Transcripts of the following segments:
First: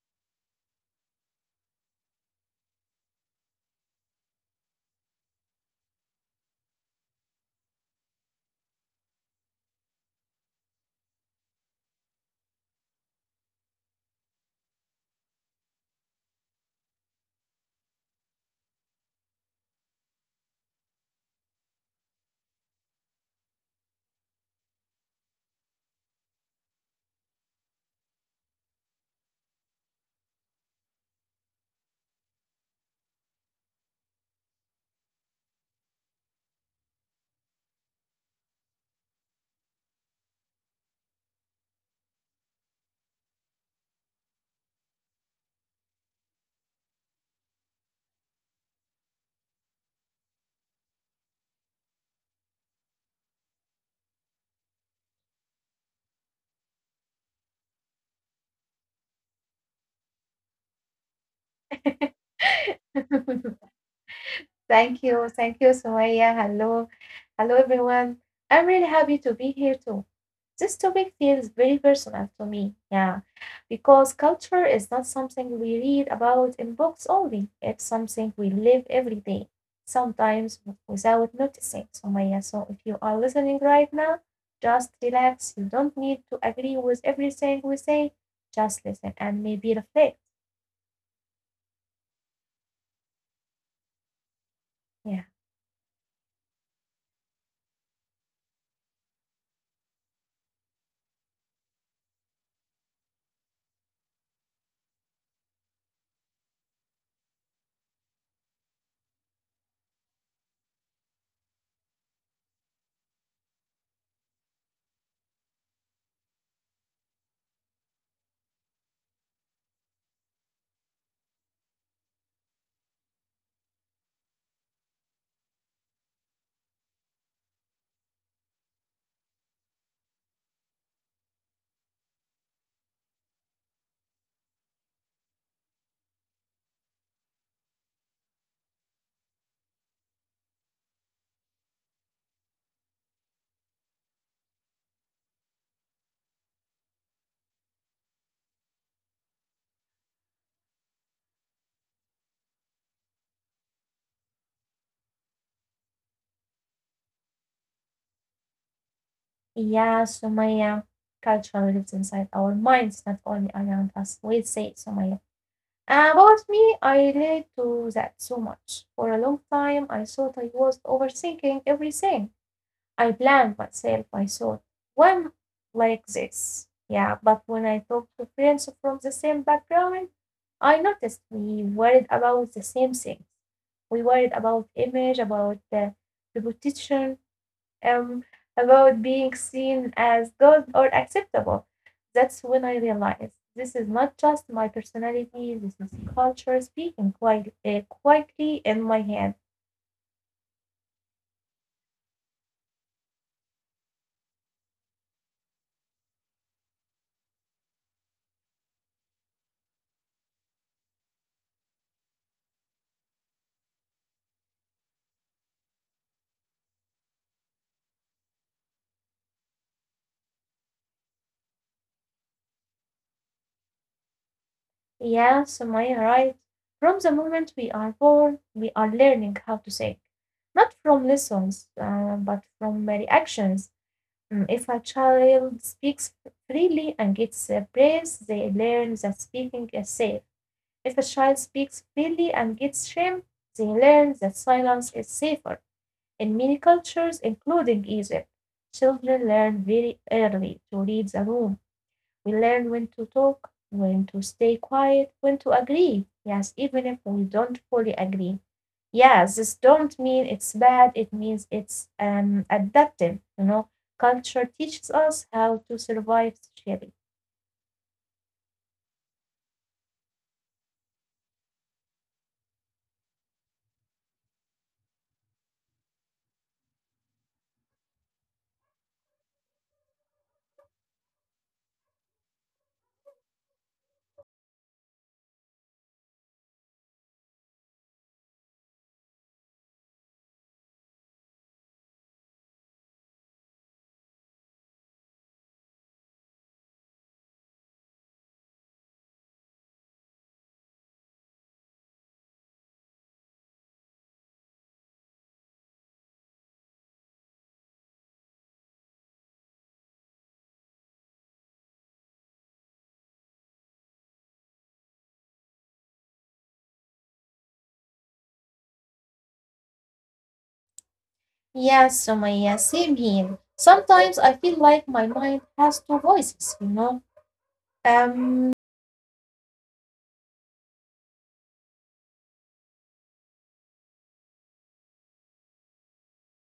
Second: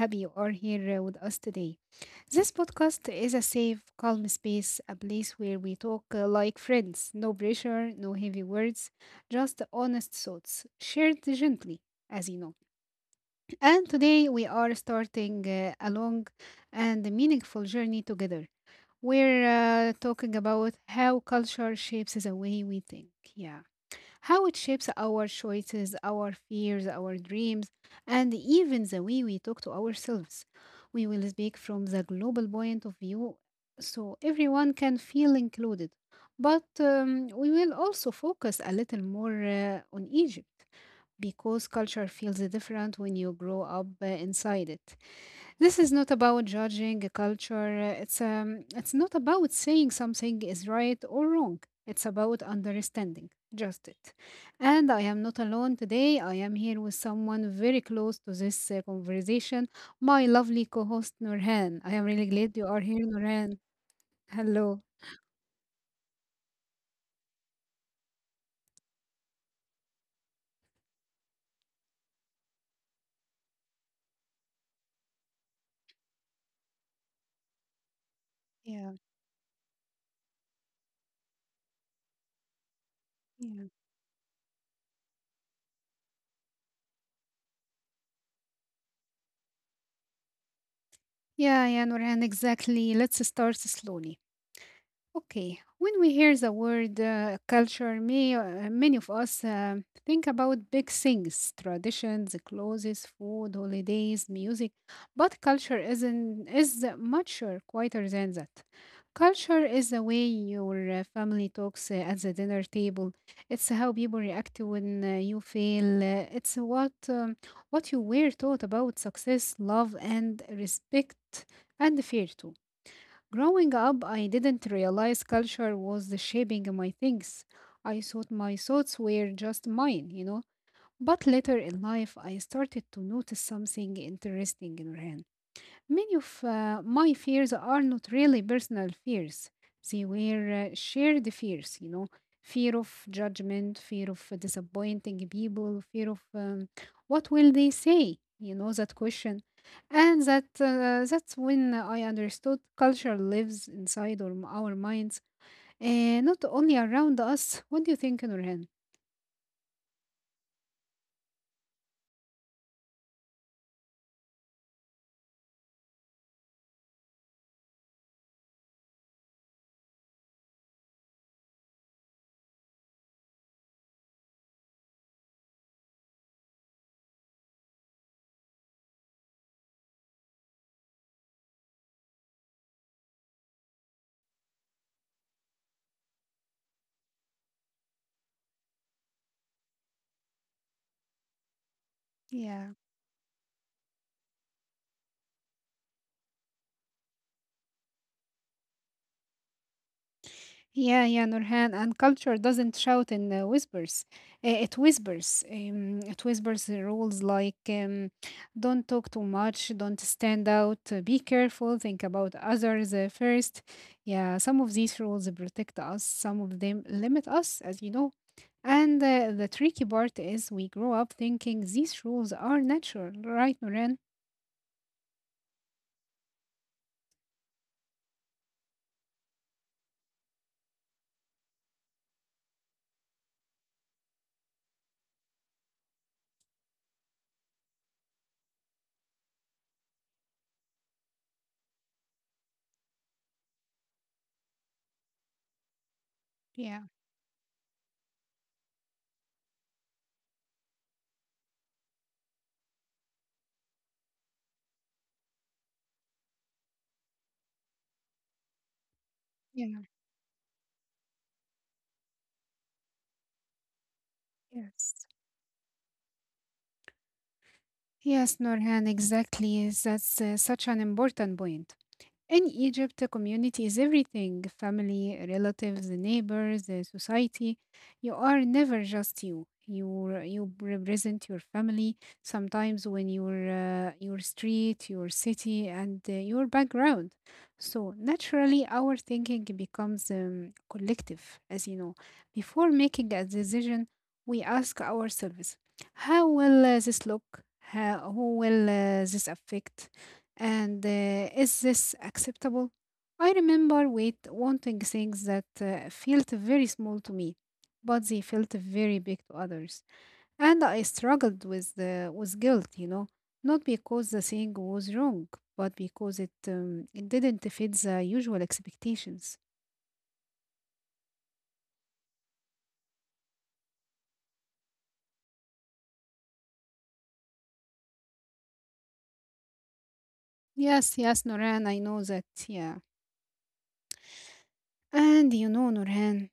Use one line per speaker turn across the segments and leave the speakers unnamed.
happy you are here with us today. This podcast is a safe, calm space, a place where we talk like friends. No pressure, no heavy words, just honest thoughts, shared gently, as you know. And today we are starting a long and meaningful journey together. We're talking about how culture shapes the way we think. Yeah, how it shapes our choices, our fears, our dreams, and even the way we talk to ourselves. We will speak from the global point of view so everyone can feel included. But we will also focus a little more on Egypt because culture feels different when you grow up inside it. This is not about judging a culture. It's not about saying something is right or wrong. It's about understanding, just it. And I am not alone today. I am here with someone very close to this conversation, my lovely co-host Nurhan. I am really glad you are here, Nurhan. Hello.
Thank you. Thank you, Sumaya. Hello. Hello, everyone. I'm really happy to be here too. This topic feels very personal to me. Yeah. Because culture is not something we read about in books only, it's something we live
Yeah.
every day, sometimes without noticing, Sumaya. So if you are listening
Yeah.
right now, just relax. You don't need to agree with everything we say. Just listen and maybe reflect.
Yeah, yeah, Nurhan, exactly. Let's start slowly.
Yeah.
Okay, when we hear the word culture, many of us think about big things: traditions, clothes, food, holidays, music. But culture isn't, is much quieter than that. Culture is the way your family talks at the dinner table. It's how people react when you fail. It's what you were taught about success, love, and respect, and fear too. Growing up, I didn't realize culture was the shaping my things. I thought my thoughts were just mine. But later in life, I started to notice something interesting in Rehan. Many of my fears are not really personal fears. They were shared fears, fear of judgment, fear of disappointing people, fear of what will they say, that question. And that's when I understood culture lives inside our minds, not only around us. What do you think, Nurhan?
Yeah, Sumaya, culture lives inside our minds, not only around us. We say it, Sumaya. About me, I relate to that so much. For a long time, I thought I was overthinking everything. I blamed myself. I thought, why am I like this? Yeah, but when I talk to friends from the same background, I noticed we worried about the same things. We worried about image, about the reputation, um, about being seen as good or acceptable. That's when
Yeah.
I realized this is not just my personality, this is culture speaking quite, quietly in my head.
Yeah, yeah, Nurhan. And culture doesn't shout in whispers. It whispers. It whispers the rules, like don't talk too much, don't stand out, be careful, think about others first. Yeah, some of these rules protect us, some of them limit us, as you know. And the tricky part is we grow up thinking these rules are natural, right, Nurhan?
Yeah, Sumaya, right. From the moment we are born, we are learning how to think, not from lessons, but from reactions. Mm, if a child speaks freely and gets praise, they learn that speaking is safe. If a child speaks freely and gets shamed, they learn that silence is safer. In many
Yeah,
cultures, including Egypt, children learn very early to read the room. We learn when to talk, when to stay quiet, when to agree. Yes, even if we don't fully agree. Yes, this
yeah,
don't mean it's bad. It means it's adaptive. You know, culture teaches
yes.
us how to survive socially.
Yes, Norhan, exactly. That's such an important point. In Egypt, a community is everything: family, relatives, neighbors, society. You are never just you. You represent your family sometimes, when your street, your city, and your background. So naturally, our thinking becomes collective, as you know. Before making a decision, we ask ourselves, "How will this look? Who will this affect? And is this acceptable?" I remember wanting things that felt very small to me, but they felt very big to others. And I struggled with guilt, not because the thing was wrong, but because it didn't fit the usual expectations.
Yeah, Sumaya, same here. Sometimes I feel like my mind has two voices, you know? Um,
Yes, yes, Noran, I know that, yeah. And you know, Noran.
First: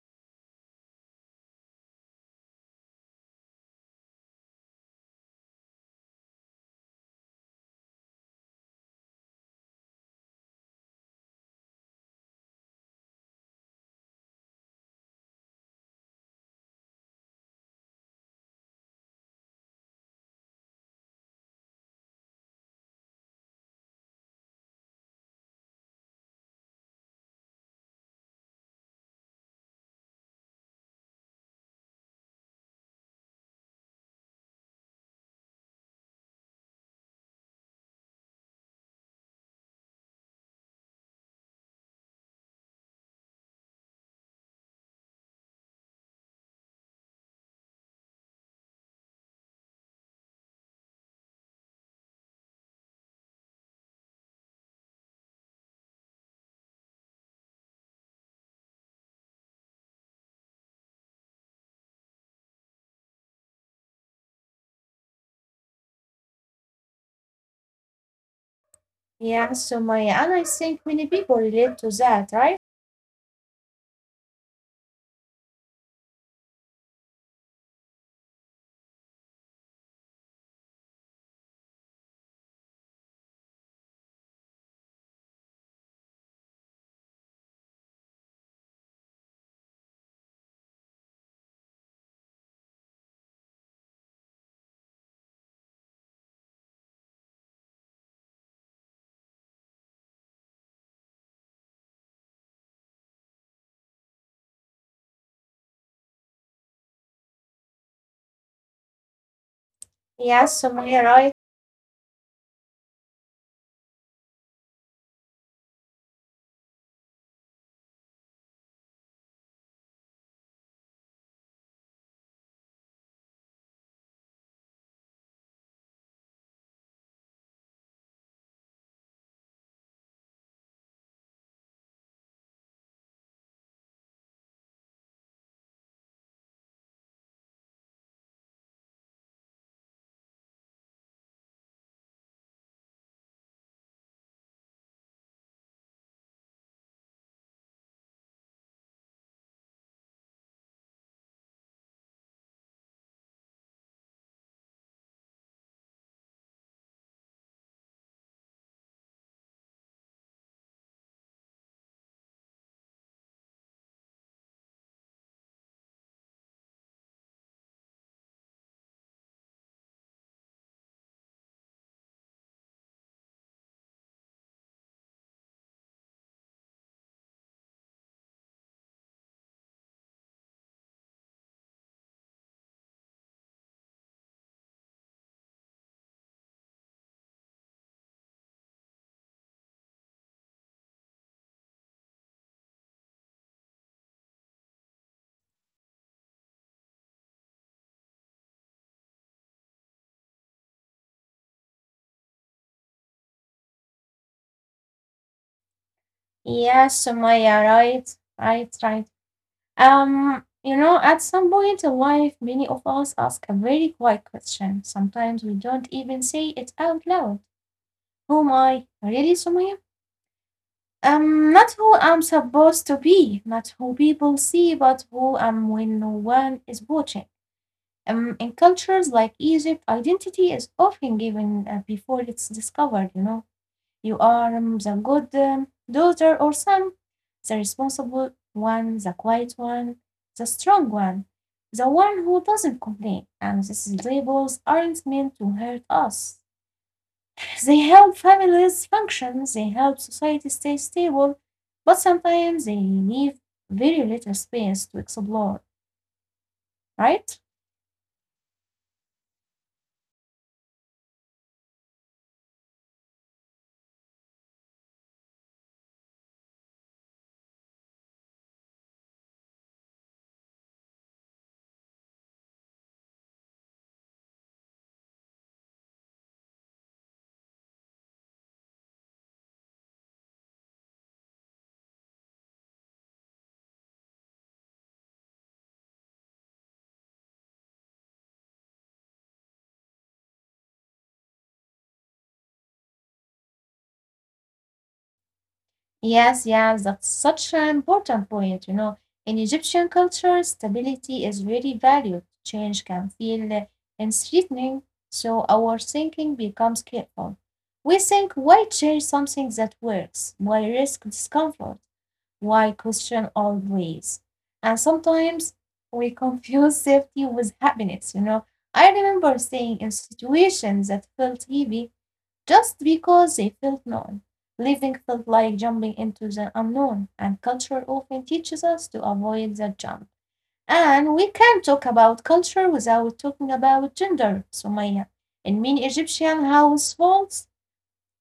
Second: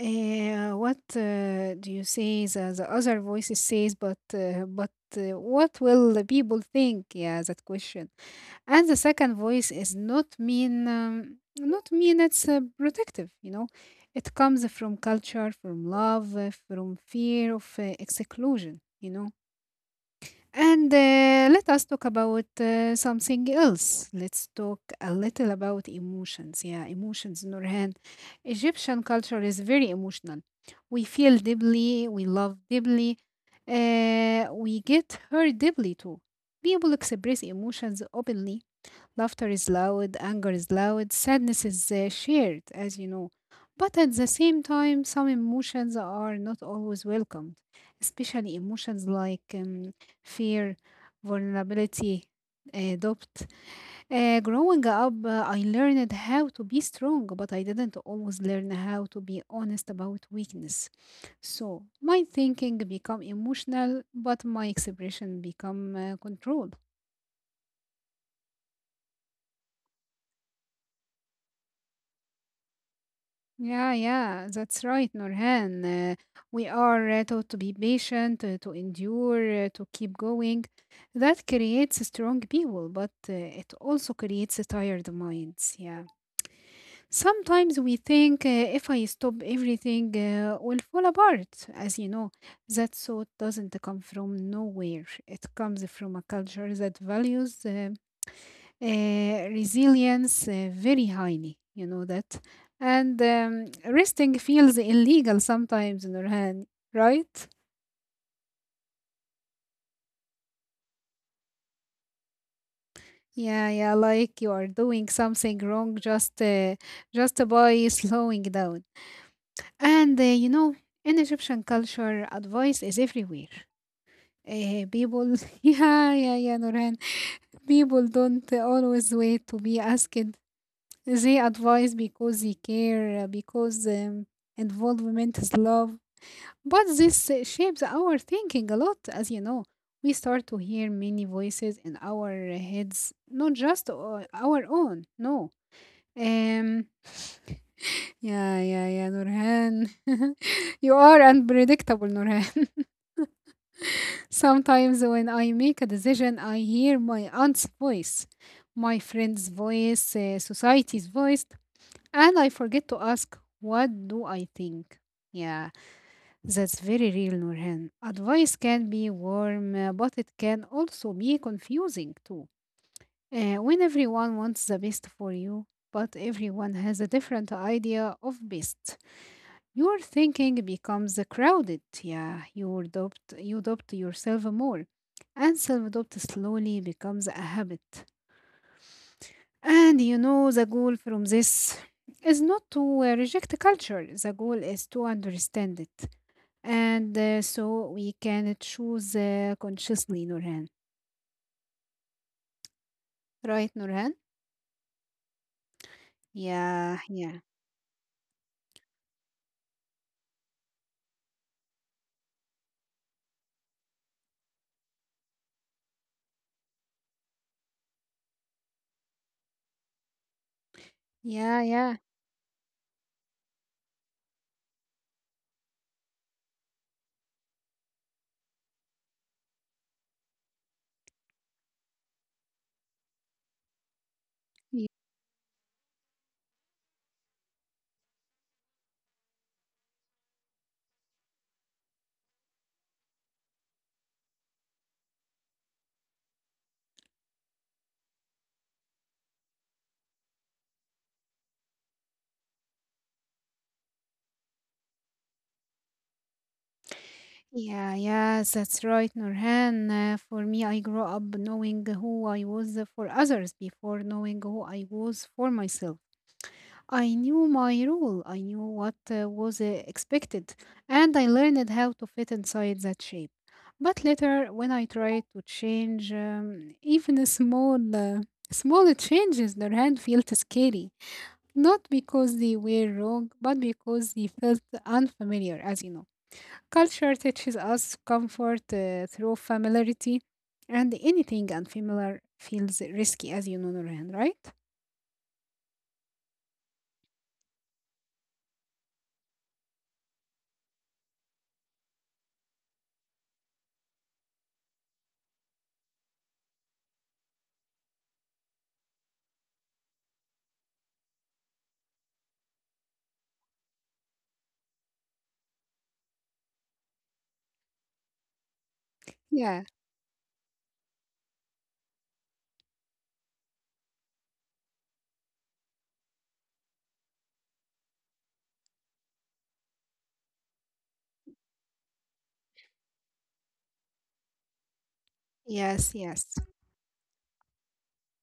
What do you say, the other voices says, but what will the people think, yeah, that question. And the second voice is not mean, it's protective, it comes from culture, from love, from fear of exclusion. And let us talk about something else. Let's talk a little about emotions. Yeah, emotions, Nurhan. Egyptian culture is very emotional. We feel deeply, we love deeply, we get hurt deeply too. People express emotions openly. Laughter is loud, anger is loud, sadness is shared, as you know. But at the same time, some emotions are not always welcomed, especially emotions like fear, vulnerability, doubt. Growing up, I learned how to be strong, but I didn't always learn how to be honest about weakness. So my thinking become emotional, but my expression become control.
yeah, Sumaya, and I think many people relate to that, right?
Yeah, yeah, that's right, Nurhan. Uh, we are taught to be patient, to endure, to keep going. That creates strong people, but it also creates tired minds. Yeah. Sometimes we think, if I stop, everything will fall apart. As you know, that thought doesn't come from nowhere. It comes from a culture that values resilience very highly. You know that. And resting feels illegal sometimes, Nurhan, right?
Yeah, Sumaya, right?
Yeah, yeah, like you are doing something wrong, just by slowing down. And in Egyptian culture, advice is everywhere. People, yeah, yeah, yeah, Nurhan. People don't always wait to be asked. They advise because they care, because involvement is love. But this shapes our thinking a lot, as you know. We start to hear many voices in our heads, not just our own, no. Um, yeah, yeah, yeah, Nurhan. You are unpredictable, Nurhan. Sometimes when I make a decision, I hear my aunt's voice, my friend's voice, society's voice, and I forget to ask, what do I think? Yeah. That's very real, Nurhan. Advice can be warm, but it can also be confusing too. When everyone wants the best for you, but everyone has a different idea of best, your thinking becomes crowded. Yeah, you doubt yourself more, and self doubt slowly becomes a habit. And the goal from this is not to reject culture, the goal is to understand it. And so we can choose consciously, Nurhan. Right, Nurhan?
Yeah,
Yeah, yeah,
Sumaya, right? Right, right. You know, at some point in life, many of us ask a very quiet question. Sometimes we don't even say it out loud. Who am I? Really, Sumaya?
yeah,
Not
yeah.
who I'm supposed to be, not who people see, but who I'm when no one is watching. In cultures like Egypt, identity is often given before it's discovered. You know, you are
y-
the good daughter or son, the responsible one, the quiet one, the strong one, the one who doesn't complain. And these labels aren't meant to hurt us. They help families function, they help society stay stable, but sometimes they need very little space to explore, right?
Yeah, yeah, that's right, Nurhan. For me, I grew up knowing who I was for others before knowing who I was for myself. I knew my role, I knew what was expected, and I learned how to fit inside that shape. But later, when I tried to change, even a small changes, their hand felt scary. Not because they were wrong, but because they felt unfamiliar, as you know. Culture teaches us comfort through familiarity, and anything unfamiliar feels risky, as you know, Nurhan, right?
Yes, yes, that's such an important point. You know, in Egyptian culture, stability is very valued. Change can feel and threatening, so our thinking becomes careful. We think, why change something that works? Why risk discomfort? Why question always. And sometimes we confuse safety with happiness, you know. I remember
Yeah.
staying in situations that felt heavy just because they felt known. Living felt like jumping into the unknown, and culture often teaches us to avoid that jump. And we can't talk about culture without talking about gender, Sumaya. In many
Yes, yes,
Egyptian households,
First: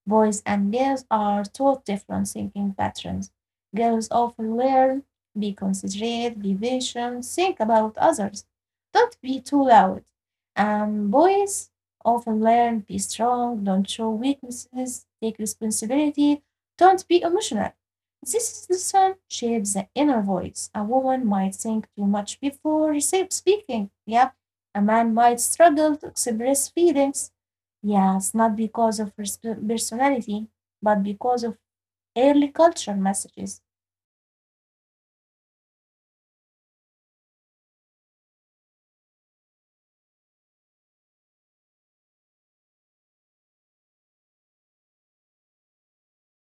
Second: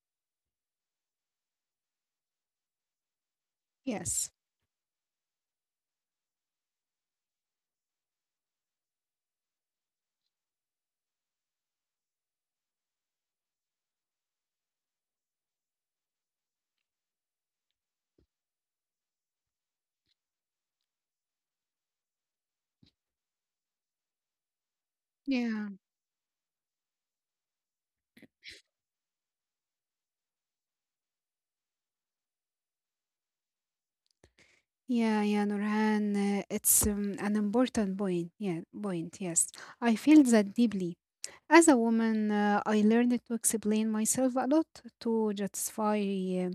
boys and girls are taught different thinking patterns. Girls
yes.
often learn be considerate, be patient, think about others, don't be too loud. And boys often learn be strong, don't show weaknesses, take responsibility, don't be emotional. This lesson shapes the inner voice. A woman might think too much before speaking. Yep. A man might
Yeah.
struggle to express feelings. Yes, not because of personality, but because of early cultural messages.
Yeah, yeah, Nurhan, it's an important point. Yeah, point, yes. I feel that deeply. As a woman, I learned to explain myself a lot, to justify uh,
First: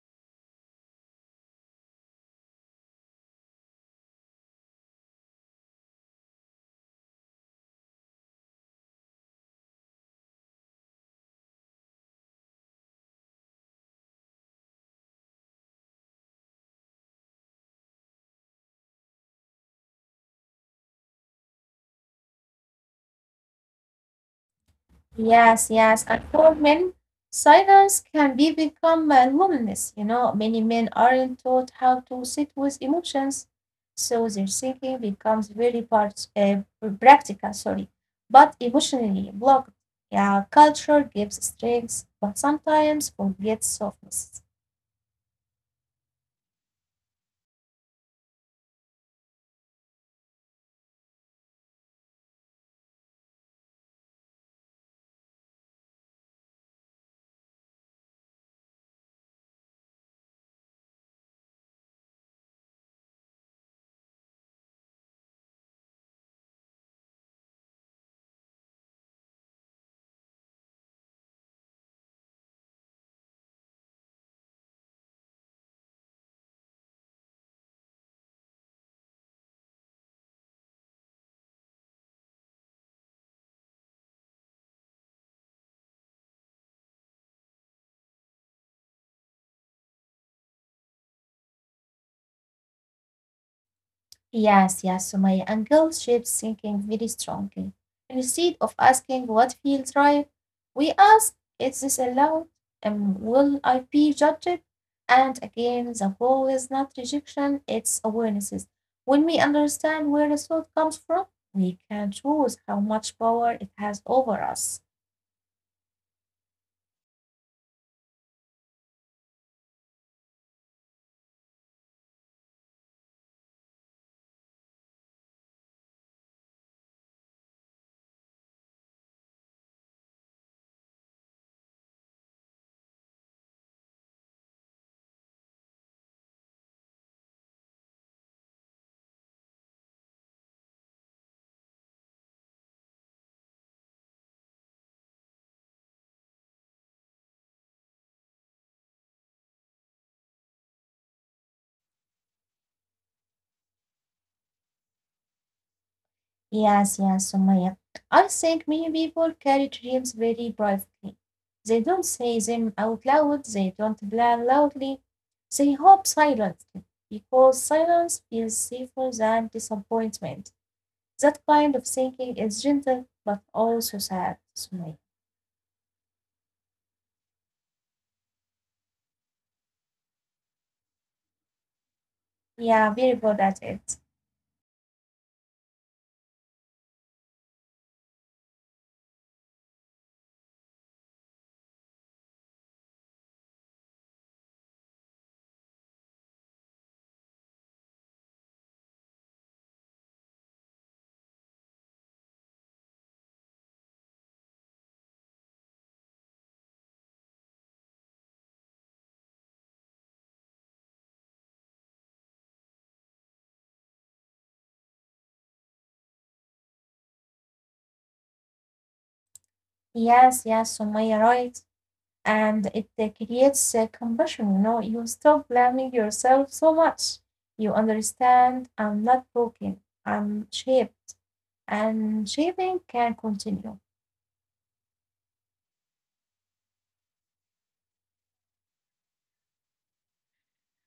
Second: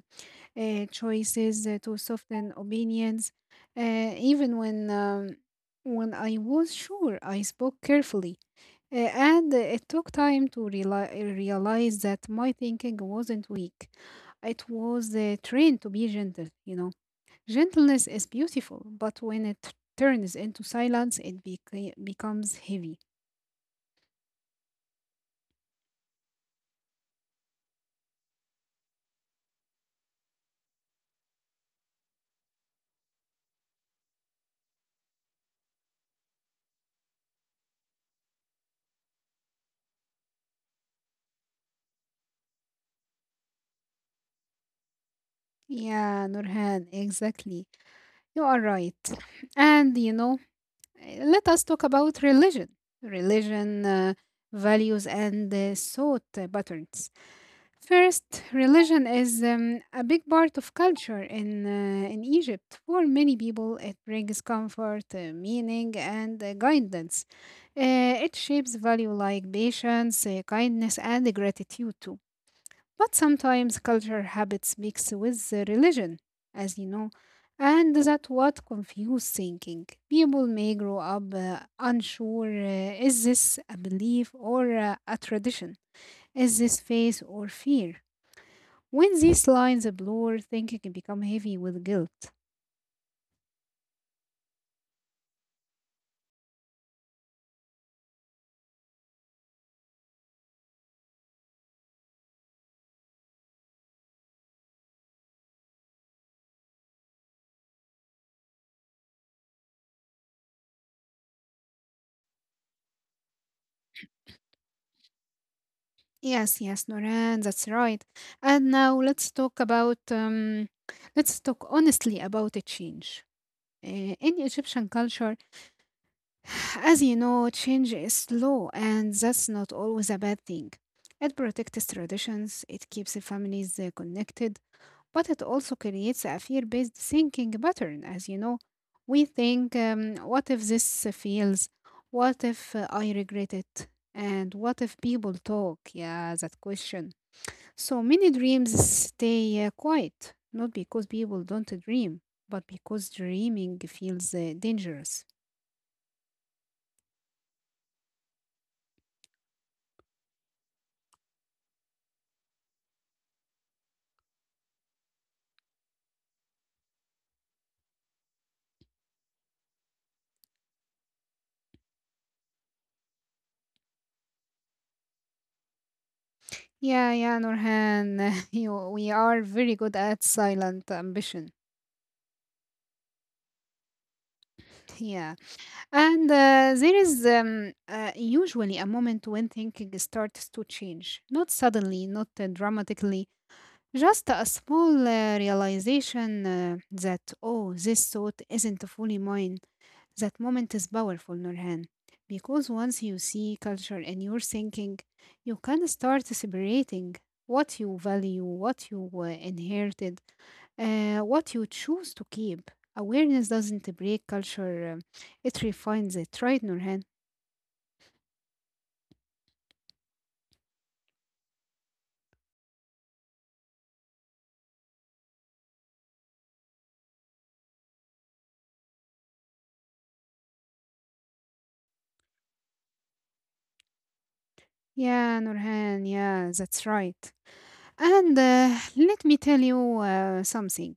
choices, to soften opinions. Even when when I was sure, I spoke carefully, and it took time to realize that my thinking wasn't weak. It was trained to be gentle. Gentleness is beautiful, but when it turns into silence, it becomes heavy.
Yes, yes. And for men, silence can be become a loneliness. You know, many men aren't taught how to sit with emotions, so their thinking becomes very practical, sorry, but emotionally blocked. Yeah, culture gives strength, but sometimes forgets softness.
Yeah, Nurhan, exactly. You are right. And let us talk about religion, religion, uh, values, and thought patterns. First, religion is a big part of culture in Egypt. For many people, it brings comfort, meaning, and guidance. It shapes value like patience, kindness, and gratitude too. But sometimes cultural habits mix with the religion, as you know, and that what confuse thinking. People may grow up unsure, is this a belief or a tradition? Is this faith or fear? When these lines blur, thinking can become heavy with guilt.
Yes, yes, Sumaya. And guilt shapes thinking very strongly. Instead of asking what feels right, we ask, is this allowed? And will I be judged? And again, the goal is not rejection, it's awarenesses. When we understand where the thought comes from, we can choose how much power it has over us.
Yes, yes, Noran, that's right. And now let's talk about let's talk honestly about a change. In Egyptian culture, as you know, change is slow, and that's not always a bad thing. It protects traditions, it keeps the families connected, but it also creates a fear based thinking pattern. As you know, we think, what if this fails? What if I regret it? And what if people talk? Yeah, that question. So many dreams stay quiet, not because people don't dream, but because dreaming feels dangerous.
Yes, yes, Sumaya. I think many people carry dreams very privately. They don't say them out loud, they don't plan loudly, they hope silently, because silence feels safer than disappointment. That kind of thinking is gentle but also sad, Sumaya.
Yeah, yeah, Nurhan, we are very good at silent ambition.
Yeah, very good at it.
Yeah. And there is usually a moment when thinking starts to change. Not suddenly, not dramatically, just a small realization that, oh, this thought isn't fully mine. That moment is powerful, Nurhan. Because once you see culture in your thinking, you can start separating what you value, what you inherited, what you choose to keep. Awareness doesn't break culture, it refines it, right, Nurhan?
Yes, yes, Sumaya, right. And it creates compassion. You know, you stop blaming yourself so much. You understand I'm not broken, I'm shaped, and shaping can continue.
Yeah, Nurhan, yeah, that's right. And let me tell you something.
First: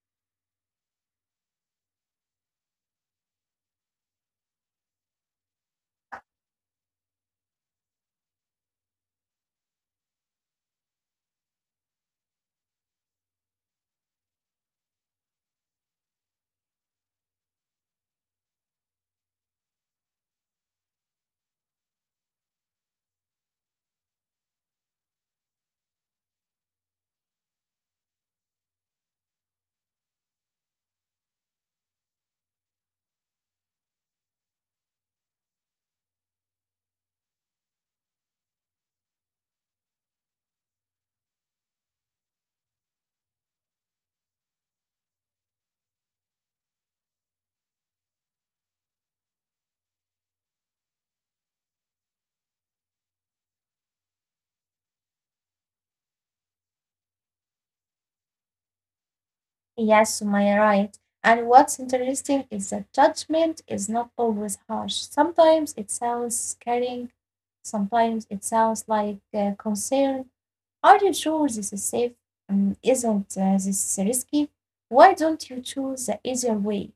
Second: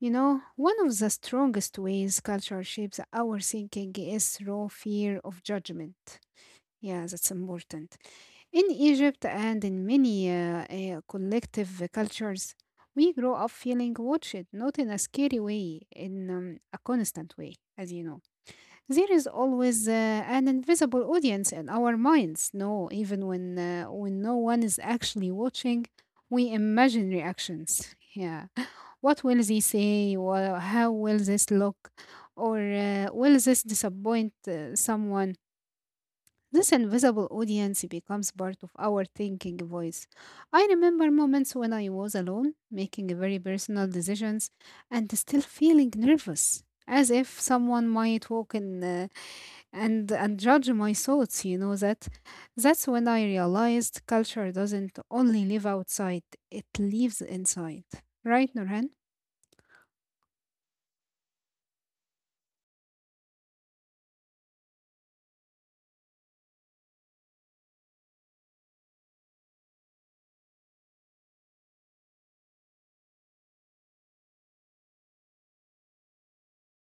One of the strongest ways culture shapes our thinking is raw fear of judgment. Yeah, that's important. In Egypt and in many collective cultures, we grow up feeling watched, not in a scary way, in a constant way, as you know. There is always an invisible audience in our minds. No, even when no one is actually watching, we imagine reactions. Yeah, what will they say? How will this look? Or will this disappoint someone? This invisible audience becomes part of our thinking voice. I remember moments when I was alone, making very personal decisions, and still feeling nervous, as if someone might walk in and judge my thoughts. You know that. That's when I realized culture doesn't only live outside; it lives inside. Right, Nurhan?
Yes, Sumaya, right. And what's interesting is that judgment is not always harsh. Sometimes it sounds caring, sometimes it sounds like concern, are you sure this is safe? Isn't this risky? Why don't you choose the easier way?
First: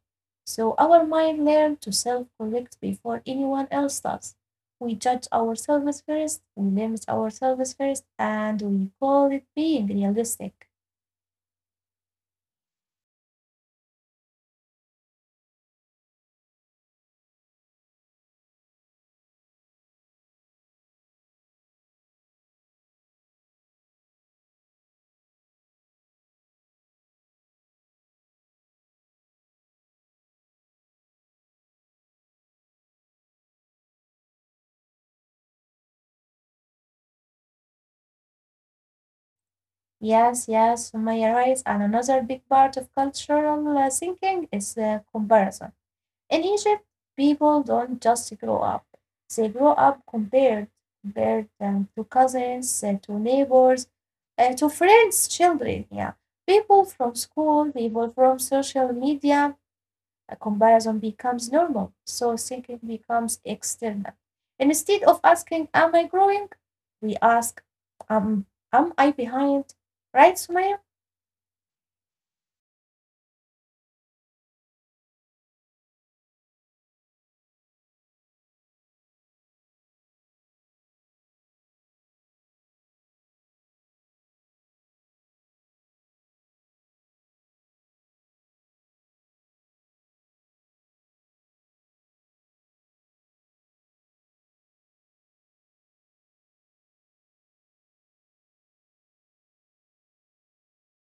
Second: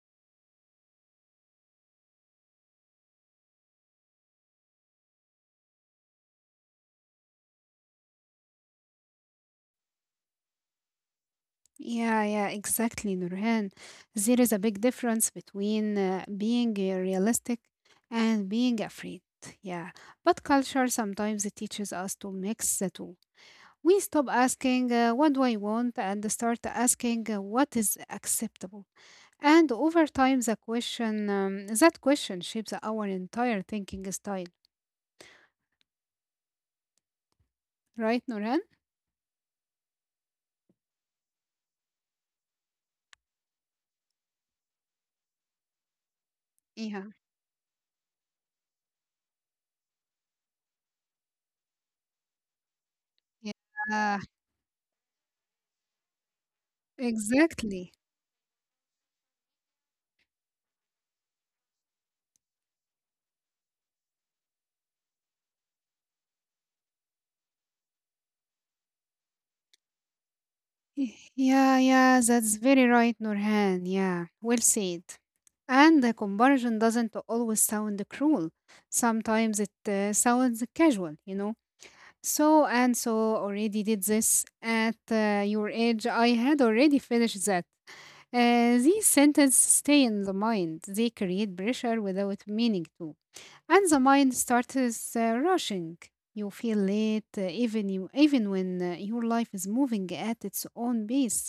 So our mind learns to self correct before anyone else does. We judge ourselves first, we limit ourselves first, and we call it being realistic.
Yeah, yeah, exactly, Nurhan. There is a big difference between being realistic and being afraid. Yeah, but culture sometimes it teaches us to mix the two. We stop asking, what do I want, and start asking, what is acceptable. And over time, that question shapes our entire thinking style, right, Nurhan?
Yes, yes, Sumaya writes, and another big part of cultural thinking is comparison. In Egypt,
Yeah,
people don't just grow up, they grow up compared, compared to cousins, to neighbors,
yeah,
to friends, children, yeah. People from school,
exactly.
people from social media, a comparison becomes normal. So thinking becomes external. Instead of asking, am I growing? We ask, um, am I behind? Right, Sumaya?
Yeah, that's very right, Nurhan. Yeah, well said. And the comparison doesn't always sound cruel. Sometimes it sounds casual, you know. So and so already did this at your age. I had already finished that. These sentences stay in the mind. They create pressure without meaning to, and the mind starts rushing. You feel late, even when your life is moving at its own pace.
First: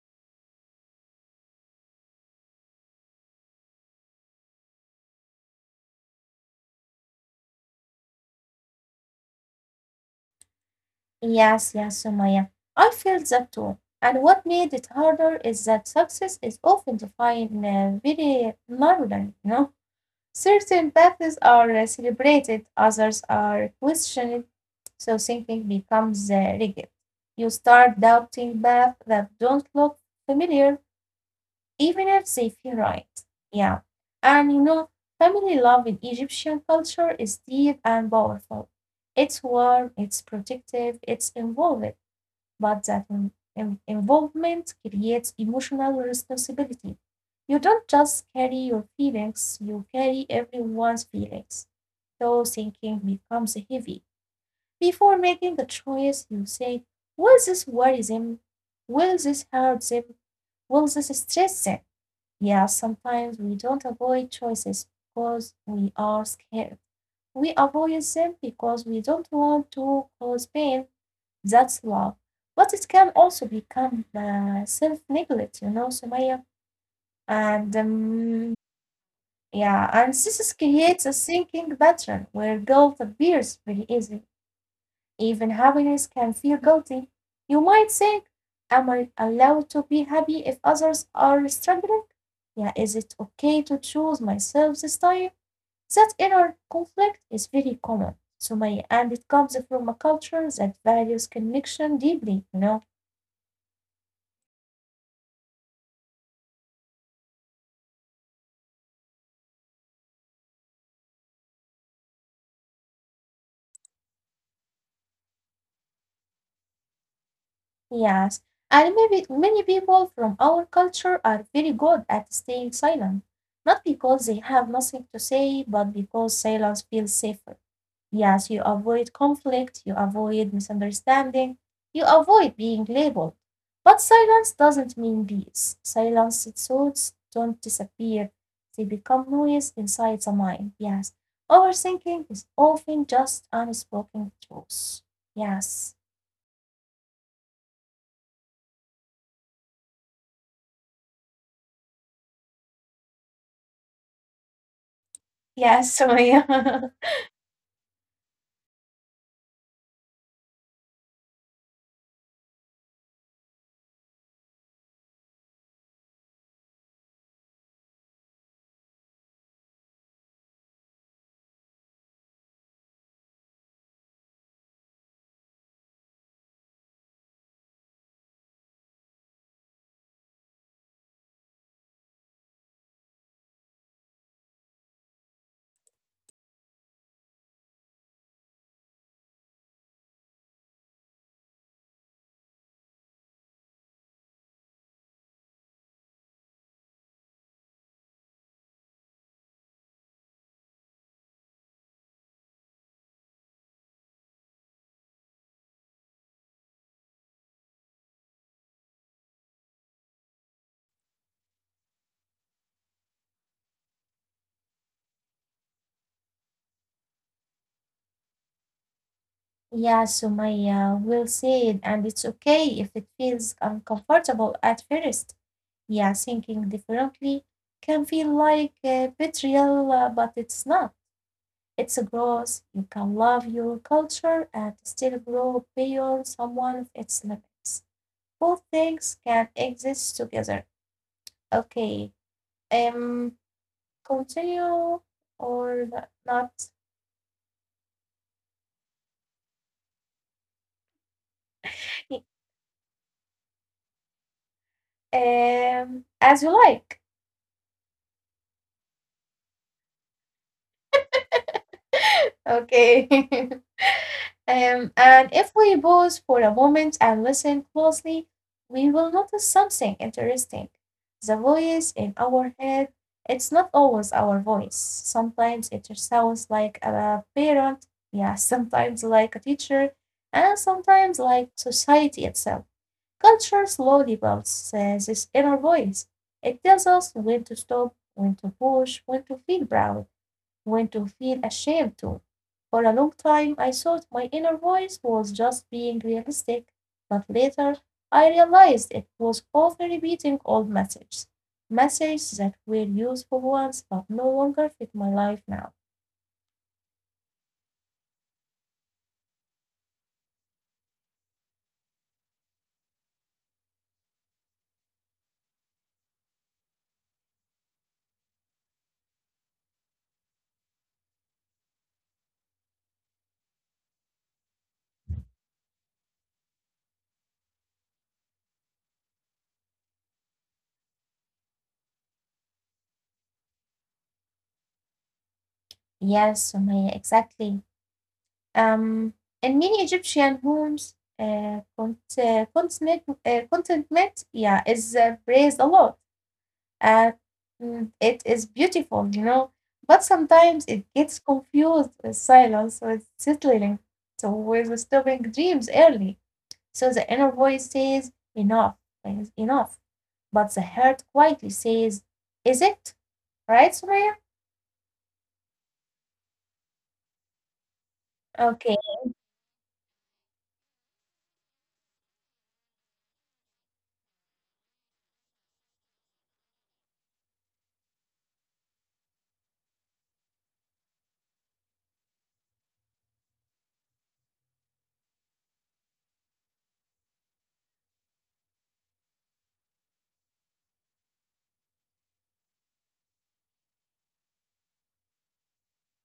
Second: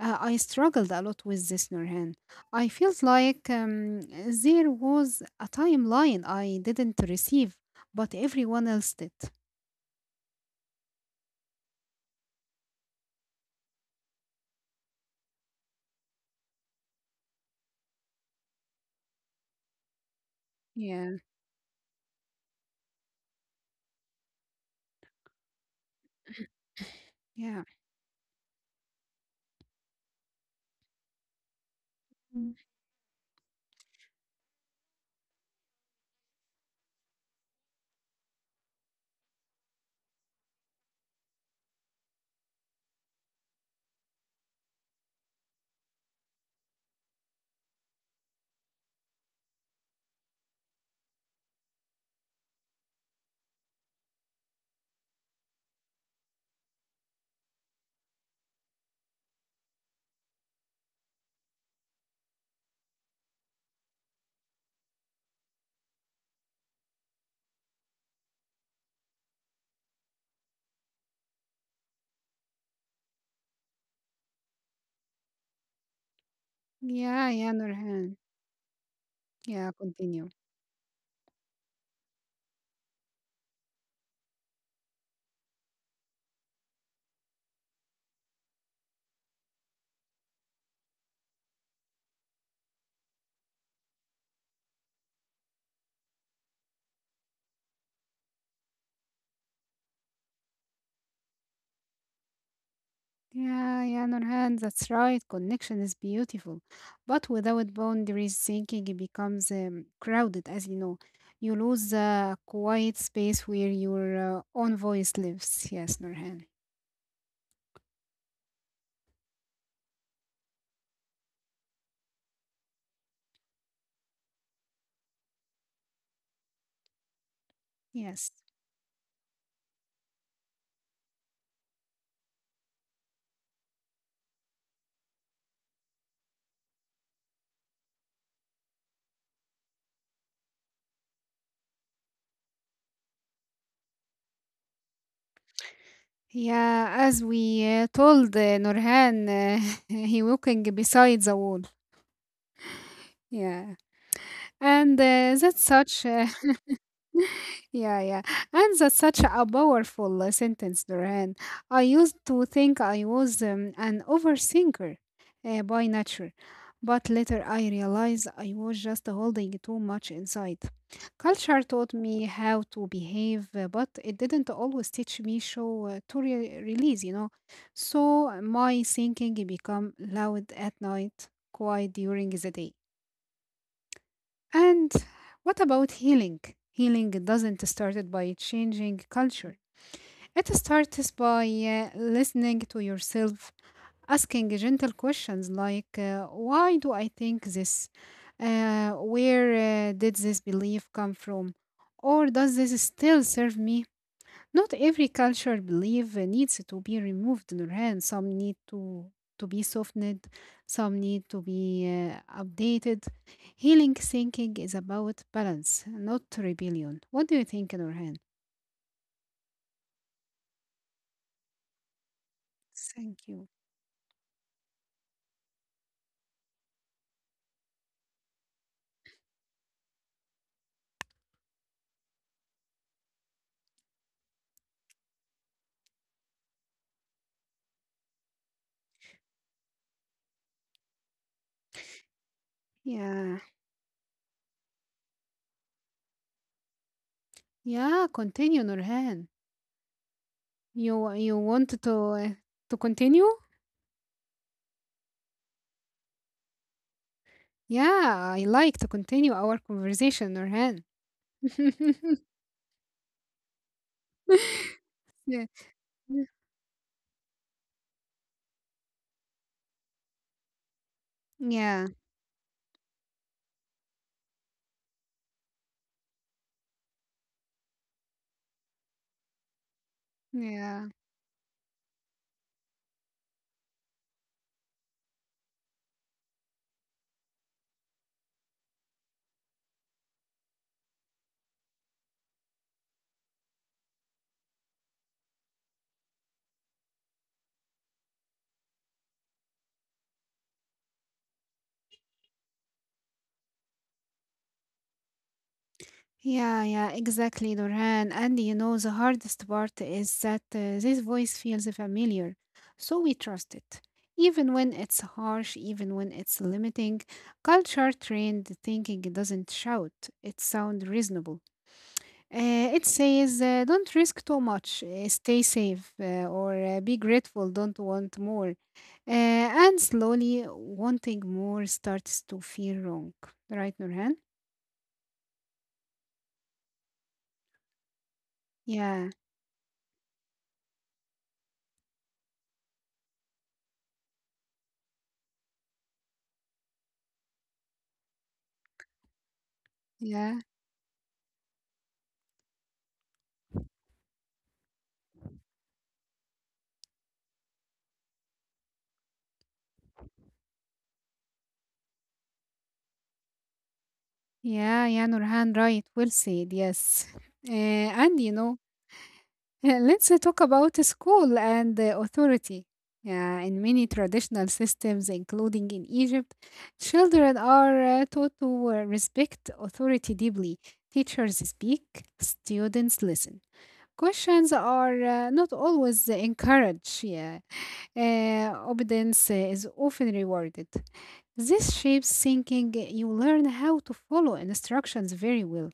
I struggled a lot with this, Nurhan. I felt like there was a timeline I didn't receive, but everyone else did.
Yes, yes, Sumaya. I felt that too. And what made it harder is that success is often defined very narrowly, you know. Certain paths
Yeah,
are celebrated, others are questioned, so thinking becomes rigid. You
yeah.
start doubting paths that don't look familiar, even if they feel
Mm.
right. Yeah. And you know, family love in Egyptian culture is deep and powerful. It's warm, it's protective, it's involved but that involvement creates emotional responsibility. You don't just carry your feelings, you carry everyone's feelings. So thinking becomes heavy. Before making a choice, you say, will this worry them? Will this hurt them? Will this stress them? Yeah, sometimes we don't avoid choices because we are scared. We avoid them because we don't want to cause pain that's love. But it can also become self neglect, you know, Sumaya.
Yeah, yeah,
And
Nurhan.
yeah,
Yeah,
and this
continue.
creates a thinking pattern where guilt appears very easily. Even happiness can feel guilty. You might think, am I allowed to be happy if others are struggling? Yeah, is it okay to choose myself this time? That inner conflict is very common, Sumaya, and it comes from a culture that values connection deeply, you know.
Yeah, yeah, Nurhan, that's right. Connection is beautiful. But without boundaries, thinking it becomes crowded, as you know. You lose a quiet space where your own voice lives. Yes, Nurhan.
Yes, and maybe many people from our culture are very good at staying silent, not because they have nothing to say, but because silence feels safer. Yes, you
Yes.
avoid conflict, you avoid misunderstanding, you avoid being labeled. But silence doesn't mean peace. Silenced thoughts don't disappear, they become noise inside the mind. Yes, overthinking is often just unspoken truths. Yes,
Yeah, as we told Nurhan, he walking beside the wall. Yeah, and that's
yes,
such
Sumaya.
a Yeah, yeah. And that's such a powerful sentence, Duran. I used to think I was an overthinker by nature, but later I realized I was just holding too much inside. Culture taught me how to behave, but it didn't always teach me show release, you know. So my thinking become loud at night, quiet during the day. And what about healing? Healing doesn't start by changing culture. It starts by listening to yourself, asking gentle questions like, why do I think this? Where did this belief come from? Or does this still serve me? Not every cultural belief needs to be removed, Nurhan. Some need to be softened, some need to be updated. Healing thinking is about balance, not rebellion. What do you think, Nurhan?
Yeah, Sumaya, well it, and it's okay if it feels
Thank you.
uncomfortable at first. Yeah, thinking differently can feel like betrayal, but it's not. It's a growth. You can love your culture and still grow beyond someone of its limits. Both things can exist together. Okay, um,
Yeah,
continue or not?
yeah. Continue, Nurhan. You want to continue?
As you like.
Yeah, I like to continue our conversation, Nurhan.
Okay. And if
yeah,
we pause for a moment and listen closely, we will notice something interesting. The voice in
yeah,
our head, it's not always our voice. Sometimes it sounds like a parent, yeah, sometimes like a teacher, and
yeah.
sometimes like society itself. Culture slowly builds this inner voice. It tells us when to stop, when to push, when to feel proud when to feel ashamed too. For a long time I thought my inner voice was just being realistic, but later I realized it was often repeating old messages, messages that were useful once but no longer fit my life now.
Yeah, yeah, exactly, Nurhan. And you know, the hardest part is that this voice feels familiar, so we trust it. Even when it's harsh, even when it's limiting, culture trained thinking doesn't shout, it sounds reasonable. It says, don't risk too much, stay safe, or be grateful, don't want more. Uh, and slowly, wanting more starts to feel wrong. Right, Nurhan?
Yes, Sumaya, exactly. Um,
Yeah,
in many Egyptian homes, contentment, contentment, yeah, is praised a lot. And it is beautiful, you know. But sometimes
yeah.
it gets confused with silence, with settling, so with stopping dreams early. So the inner voice says, enough, is enough. But the heart quietly says, is it? Right, Sumaya?
Yeah, yeah, Nurhan, right. Well said, yes. And you
Okay.
know, let's talk about the school and authority. Yeah, in many traditional systems, including in Egypt, children are taught to respect authority deeply. Teachers speak, students listen. Questions are not always encouraged. Yeah, obedience is often rewarded. This shapes thinking you learn how to follow instructions very well,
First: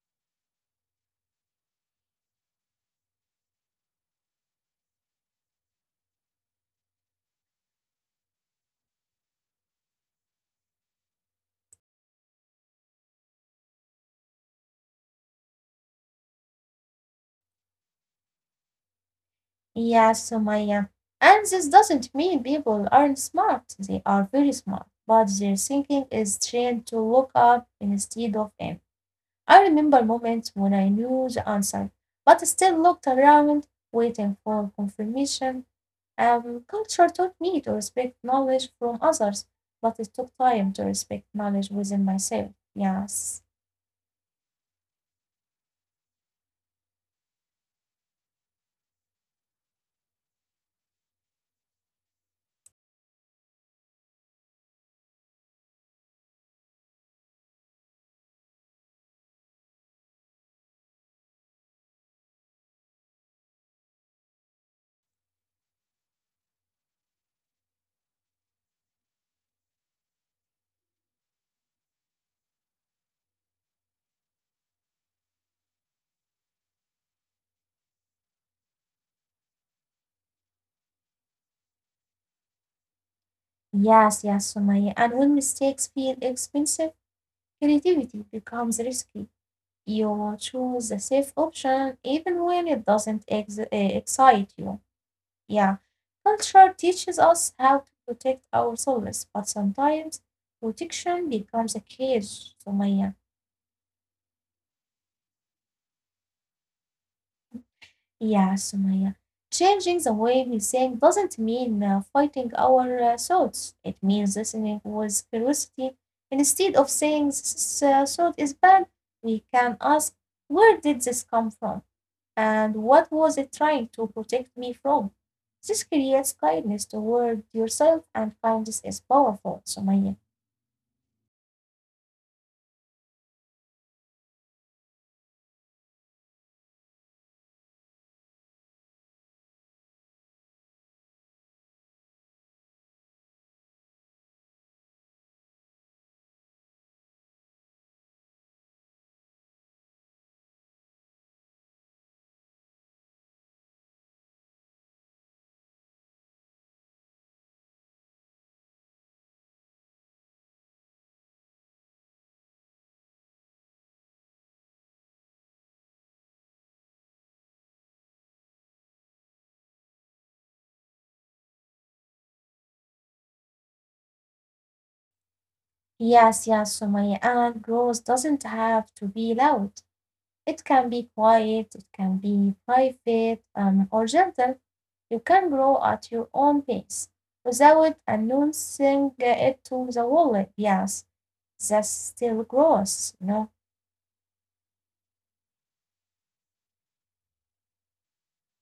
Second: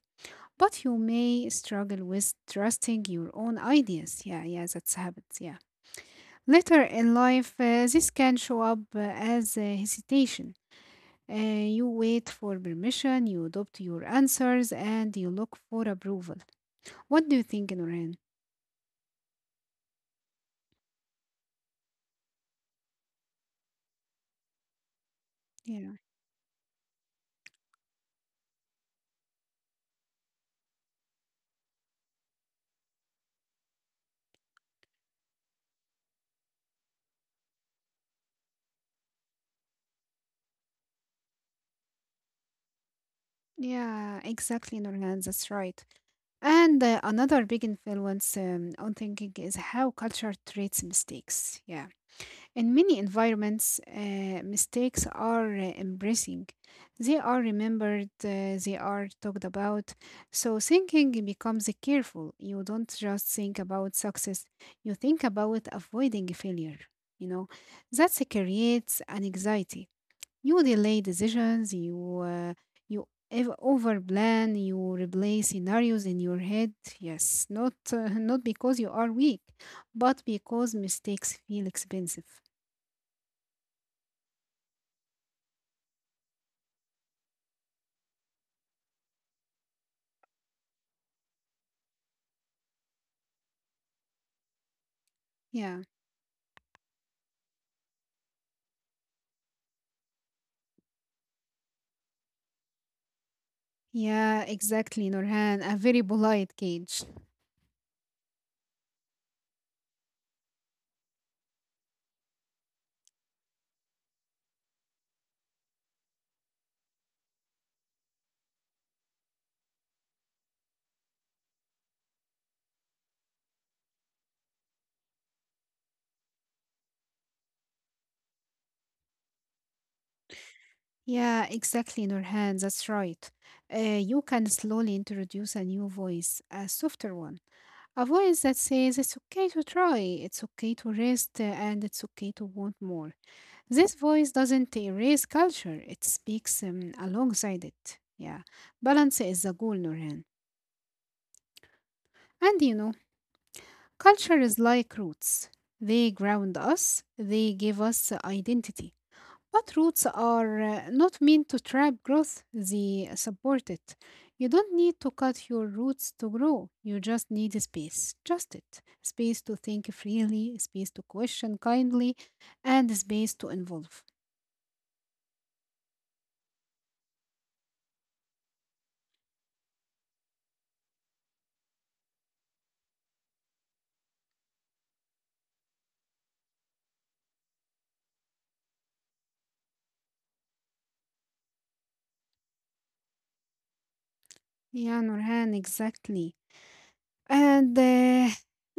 but you may struggle with trusting your own ideas. Yeah, yeah, that's habits. Yeah. Later in life, this can show up as hesitation. You wait for permission, you adopt your answers, and you look for approval. What do you think, Norhan?
Yeah, Sumaya. And this doesn't mean people aren't smart. They are very smart. But their
Yeah,
thinking is trained to look up instead of in. I remember moments when I knew the answer, but still looked around, waiting for confirmation. Culture taught me to respect knowledge from others, but it took time to respect knowledge within myself. Yes,
yeah, exactly, Norhan. That's right. And another big influence on thinking is how culture treats mistakes. Yeah. In many environments, mistakes are embracing. They are remembered, they are talked about. So thinking becomes careful. You don't just think about success, you think about avoiding failure. You know, that creates an anxiety. You delay decisions, you overplan, you replay scenarios in your head. Yes, not not because you are weak, but because mistakes feel expensive.
yes, yes, Sumaya. And when mistakes feel expensive, creativity becomes risky. You choose the safe option even when it doesn't excite you. Yeah,
Yeah.
culture teaches us how to protect ourselves, but sometimes protection becomes a cage, Sumaya.
Yeah, exactly, Nurhan. A very polite cage.
Yeah, Sumaya. Changing the way we think doesn't mean fighting our thoughts. It means listening with curiosity. Instead of saying this thought is bad, we can ask, where did this come from? And what was it trying to protect me from? This creates kindness toward yourself, and kindness is powerful, Sumaya.
Yeah, exactly, Nurhan. That's right. Uh, you can slowly introduce a new voice, a softer one, a voice that says it's okay to try, it's okay to rest, and it's okay to want more. This voice doesn't erase culture, it speaks alongside it. Yeah. Balance is the goal, Nurhan. And you know, culture is like roots. They ground us, they give us identity. But roots are not meant to trap growth, they support it. You don't need to cut your roots to grow. You just need space. Just it. Space to think freely, space to question kindly, and space to involve.
Yes, yes. So my growth doesn't have to be loud. It can be quiet, it can be private, or gentle. You can grow at your own pace without announcing it to the world. Yes, that's still gross, you know?
Yeah, Nurhan, exactly. And uh,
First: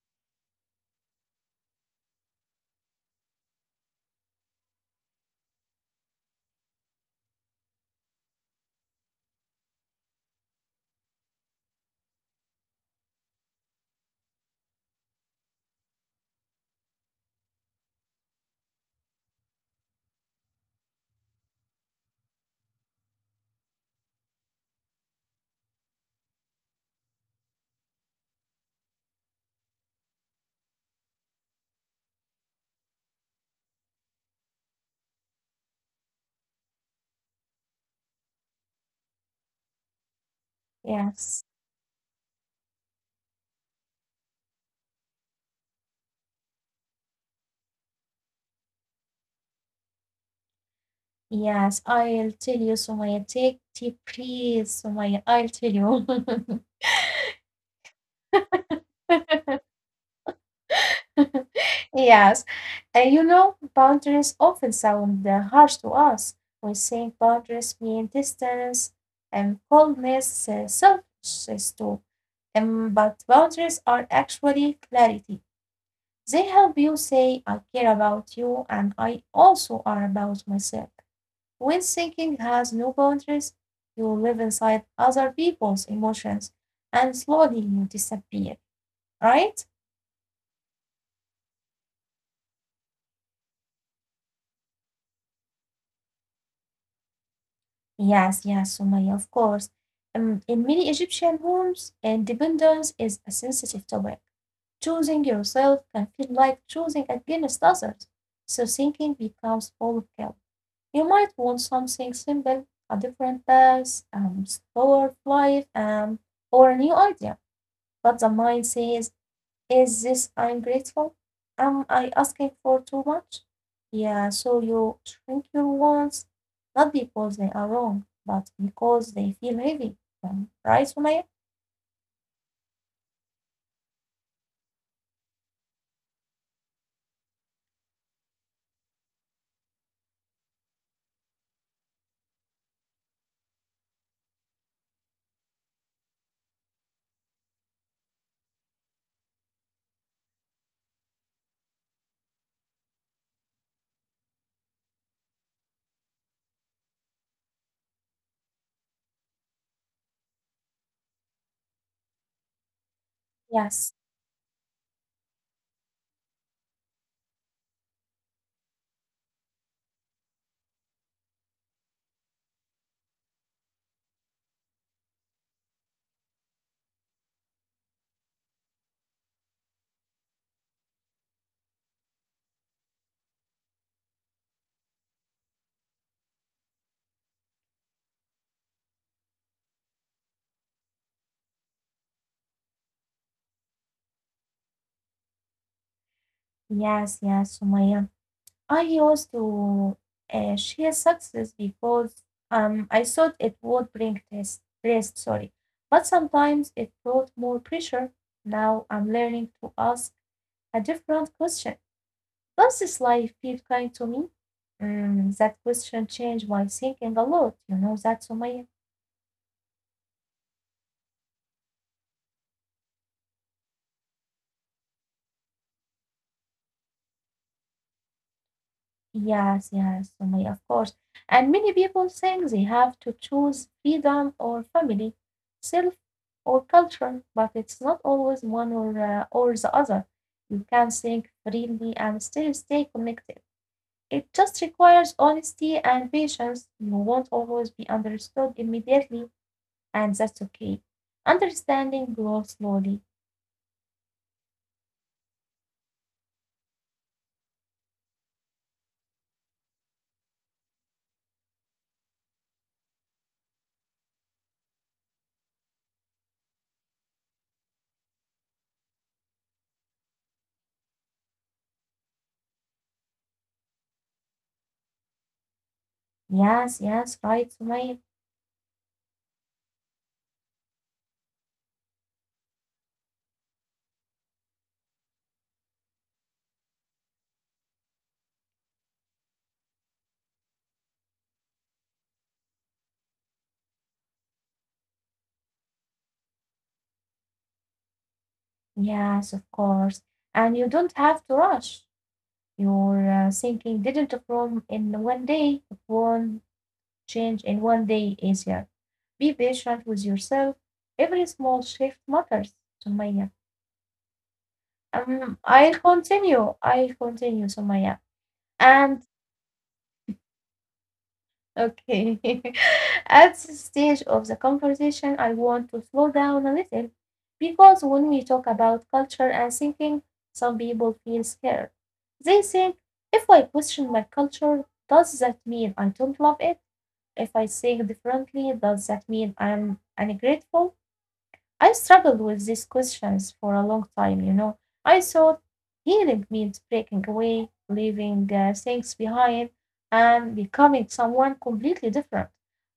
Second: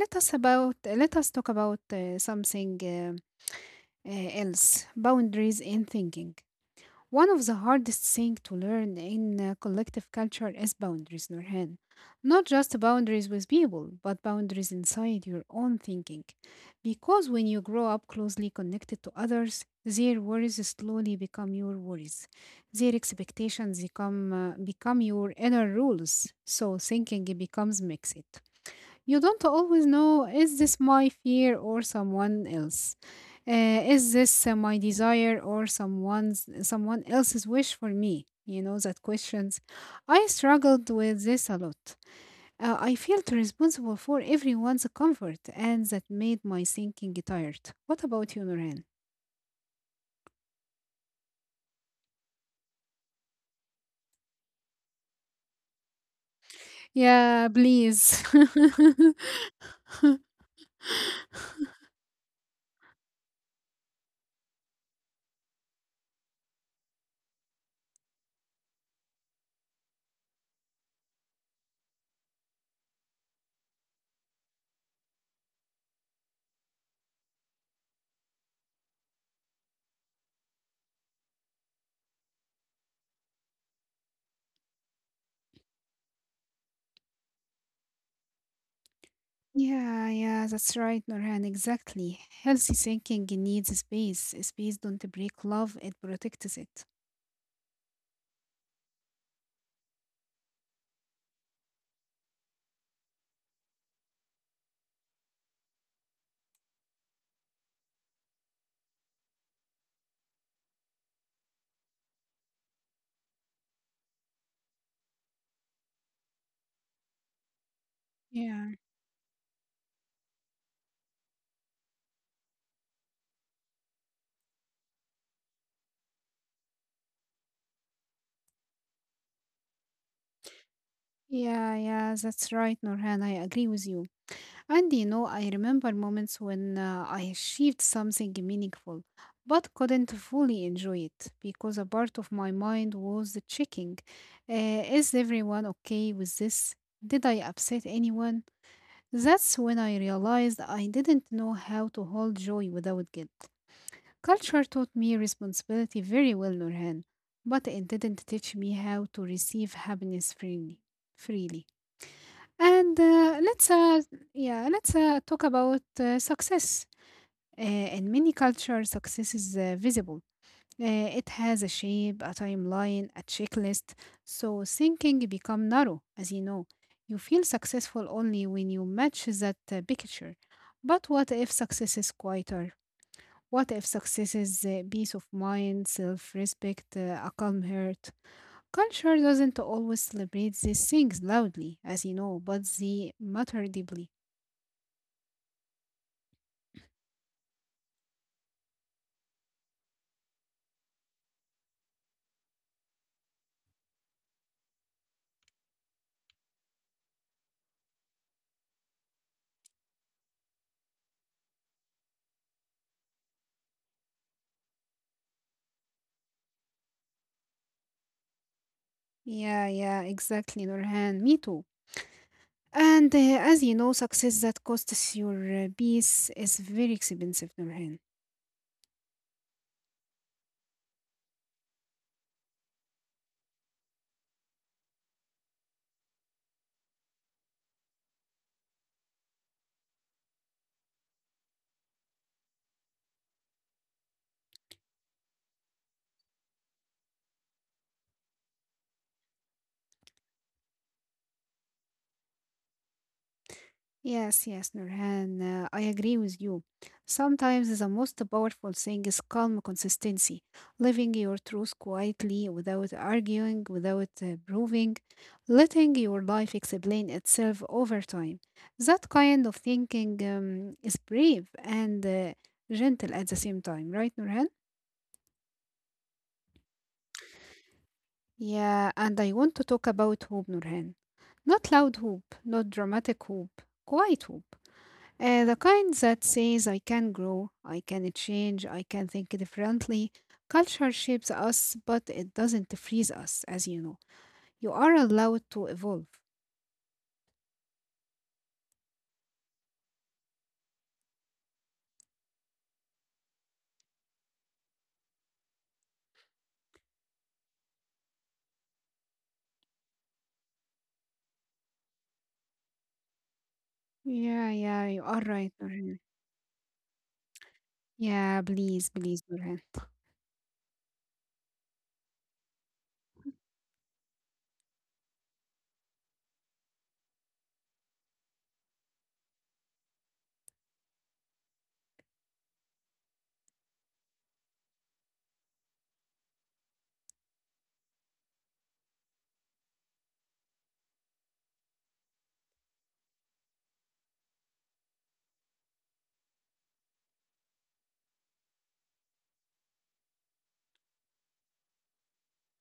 let us about let us talk about something else: boundaries in thinking. One of the hardest things to learn in collective culture is boundaries, Nurhan. Not just boundaries with people, but boundaries inside your own thinking. Because when you grow up closely connected to others, their worries slowly become your worries. Their expectations become, become your inner rules. So thinking becomes mixed. You don't always know is this my fear or someone else? Is this my desire or someone else's wish for me? You know that questions. I struggled with
Yes,
this a lot. I felt responsible for everyone's comfort, and that made my thinking tired. What about you, Norhan?
yes. I'll tell you, Sumaya, take deep breaths, Sumaya. I'll tell
Yeah, please.
you. Yes, and you know, boundaries often sound harsh to us. We think boundaries mean distance and coldness, selfishness too. But boundaries are actually clarity. They help you say, I care about you and I also are about myself. When thinking has no boundaries, you live inside other people's emotions and slowly you disappear, right?
Yeah, yeah, that's right, Norhan. Exactly. Healthy thinking needs space. Space don't break love, it protects it.
Yes, yes, Sumaya, of course. In many Egyptian homes, independence is a sensitive topic. Choosing yourself can feel like choosing against others, so thinking becomes full of guilt. You might want something simple, a different path, slower life, or a new idea, but the mind
Yeah,
says, is this ungrateful? Am I asking for too much? Yeah, so you shrink your wants, not because they are wrong, but because they feel heavy. Right, Sumaya?
yeah, yeah, that's right, Norhan. I agree with you. And you know, I remember moments when I achieved something meaningful, but couldn't fully enjoy it because a part of my mind was checking, is everyone okay with this? Did I upset anyone? That's when I realized I didn't know how to hold joy without guilt. Culture taught me responsibility very well, Norhan, but it didn't teach me how to receive happiness freely. Freely. And let's
Yes,
yeah, let's talk about success. Uh, in many cultures, success is visible. It has a shape, a timeline, a checklist. So thinking become narrow, as you know. You feel successful only when you match that picture. But what if success is quieter? What if success is peace of mind, self-respect, a calm heart? Culture doesn't always celebrate these things loudly, as you know, but they matter deeply.
yes, yes, Sumaya. I used to share success because I thought it would bring rest, rest, sorry. But sometimes it brought more pressure. Now I'm learning to ask a different question. Does this life feel kind to me? That question changed my thinking a lot. You know that, Sumaya?
Yeah, yeah, exactly, Nurhan. Me too. And as you know, success that costs your peace is very expensive, Nurhan.
Yes, yes, Sumaya, of course. And many people think they have to choose freedom or family, self or culture, but it's not always one or the other. You can think freely and still stay connected. It just requires honesty and patience. You won't always be understood immediately, and that's okay. Understanding grows slowly.
Yes, yes, Nurhan, I agree with you. Sometimes the most powerful thing is calm consistency, living your truth quietly without arguing, without proving, letting your life explain itself over time. That kind of thinking is brave and gentle at the same time, right, Nurhan?
Yes, yes, right, Sumaya.
Yeah, and I want to talk about hope, Nurhan. Not loud hope, not dramatic hope, quiet hope. The kind that says, I can grow, I can change, I can think differently. Culture shapes us, but it doesn't freeze us, as you know. You are allowed to evolve.
Yes, of course. And you don't have to rush. Your thinking didn't form in one day. It won't change in one day easier. Be patient with yourself. Every small shift matters, Sumaya.
Yeah, yeah, you are right,
I'll
Nurhan.
continue, Sumaya.
Yeah, please,
And
please, Nurhan.
Okay. At this stage of the conversation, I want to slow down a little, because when we talk about culture and thinking, some people feel scared. They think, if I question my culture, does that mean I don't love it? If I think differently, does that mean I'm ungrateful? I struggled with these questions for a long time. I thought healing means breaking away, leaving things behind, and becoming someone completely different.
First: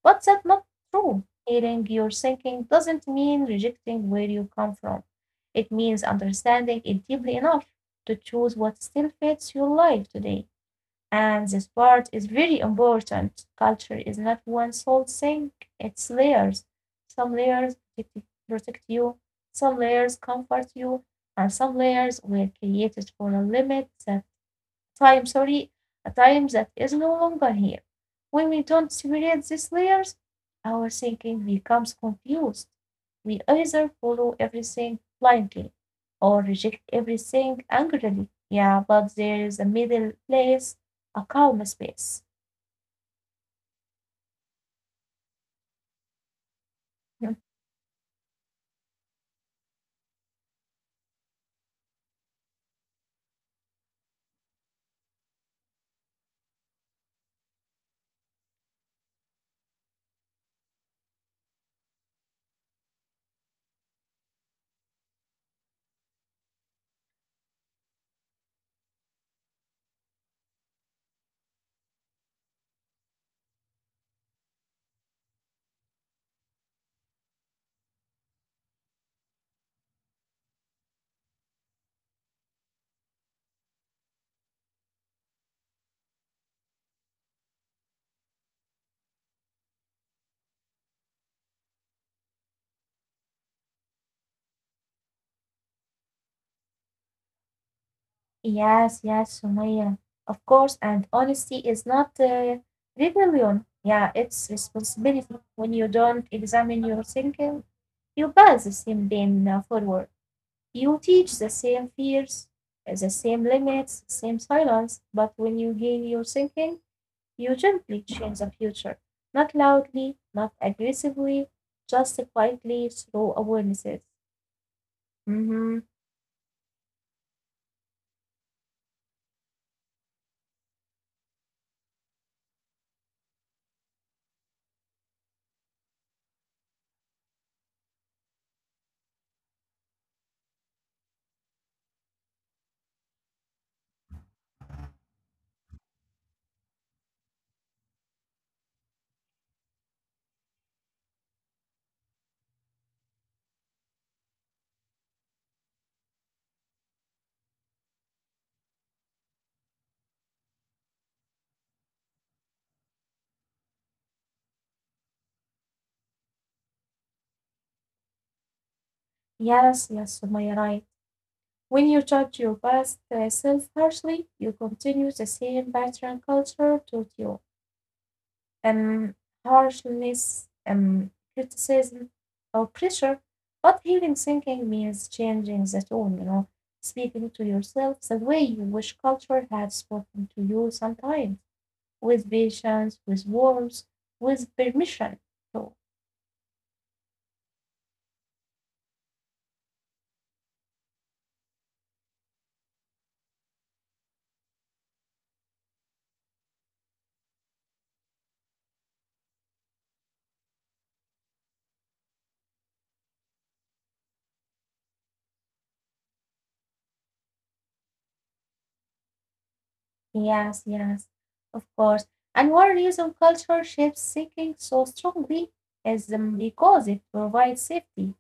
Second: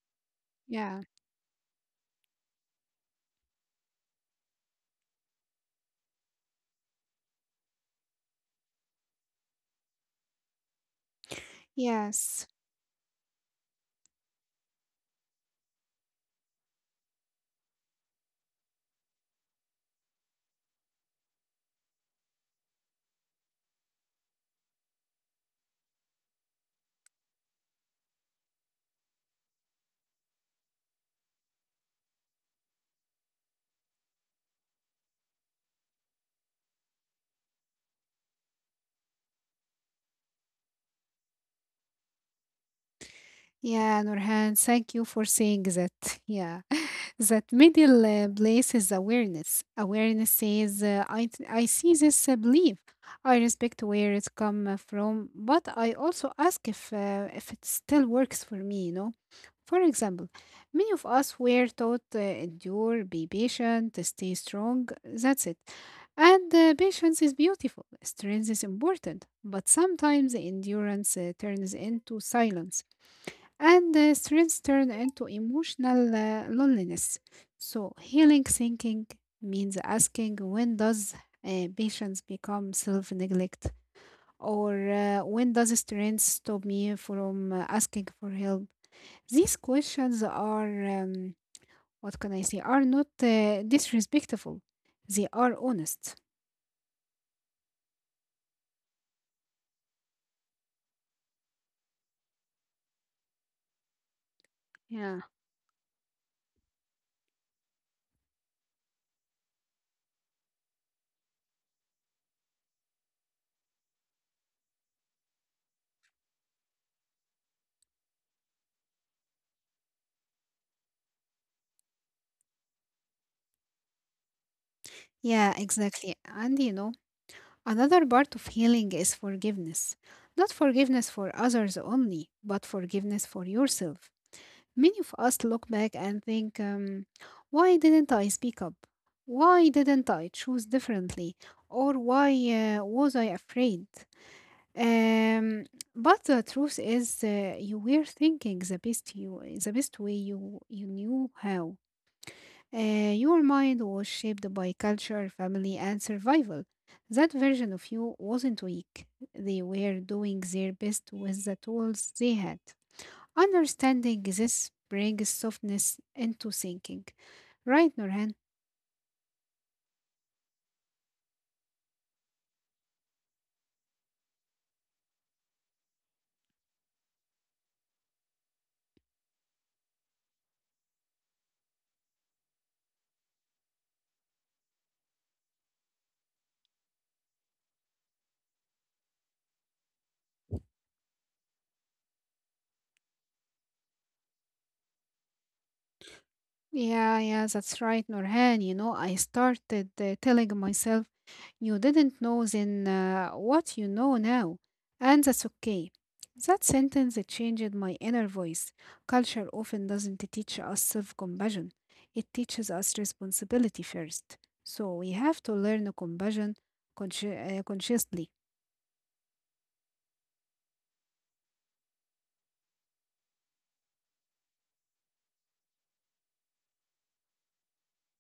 But that's not
Yeah,
true. Healing your thinking doesn't mean rejecting where you come from, it means understanding it deeply enough to choose what still fits your life today. And this part
yes.
is very important. Culture is not one sole thing, it's layers. Some layers protect- you, some layers comfort you, and some layers were created for a limit time sorry, a time that is no longer here. When we don't separate these layers, our thinking becomes confused. We either follow everything blindly or reject everything angrily. Yeah, but there is a middle place, a calm space.
Yeah, Nurhan, thank you for saying that. Yeah.
Mm.
That middle place is awareness. Awareness says, I see this belief. I respect where it come from, but I also ask if it still works for me, you know. For example, many of us were taught endure, be patient, stay strong. That's it. And patience is beautiful, strength is important, but sometimes endurance turns into silence and the stress turn into emotional loneliness. So, healing thinking means asking when does patience become self neglect, or when does strength stop me from asking for help? These questions are, what can I say, are not disrespectful, they are honest.
Yes, yes, Sumaya. Of course, and honesty is not rebellion. Yeah, it's
Yeah.
responsibility. When you don't examine your thinking, you pass the same pain forward. You teach the same fears, the same limits, same silence, but when you gain your thinking, you gently change the future, not loudly, not aggressively, just quietly through awarenesses.
Yeah,
Mm-hmm.
exactly. And you know, another part of healing is forgiveness. Not forgiveness for others only, but forgiveness for yourself. Many of us look back and think, why didn't I speak up? Why didn't I choose differently? Or why was I afraid? Um, but the truth is, you were thinking the best you, the best way you knew how. Your mind was shaped by culture, family, and survival. That version of you wasn't weak. They were doing their best with the tools they had. Understanding this brings softness into thinking. Right, Nurhan?
Yes, yes, Sumaya, right. When you judge your past self harshly, you continue the same pattern culture taught you: um, harshness, criticism, or pressure. But healing thinking means changing the tone, speaking to yourself the way you wish culture had spoken to you sometimes, with patience, with warmth, with permission. So,
Yeah, yeah, that's right, Nurhan. You know, I started telling myself, you didn't know then what you know now, and that's okay. That sentence it changed my inner voice. Culture often doesn't teach us self-compassion. It teaches us responsibility first. So we have to learn compassion consciously.
yes, yes, of course. And one reason culture shapes thinking so strongly is because it provides safety.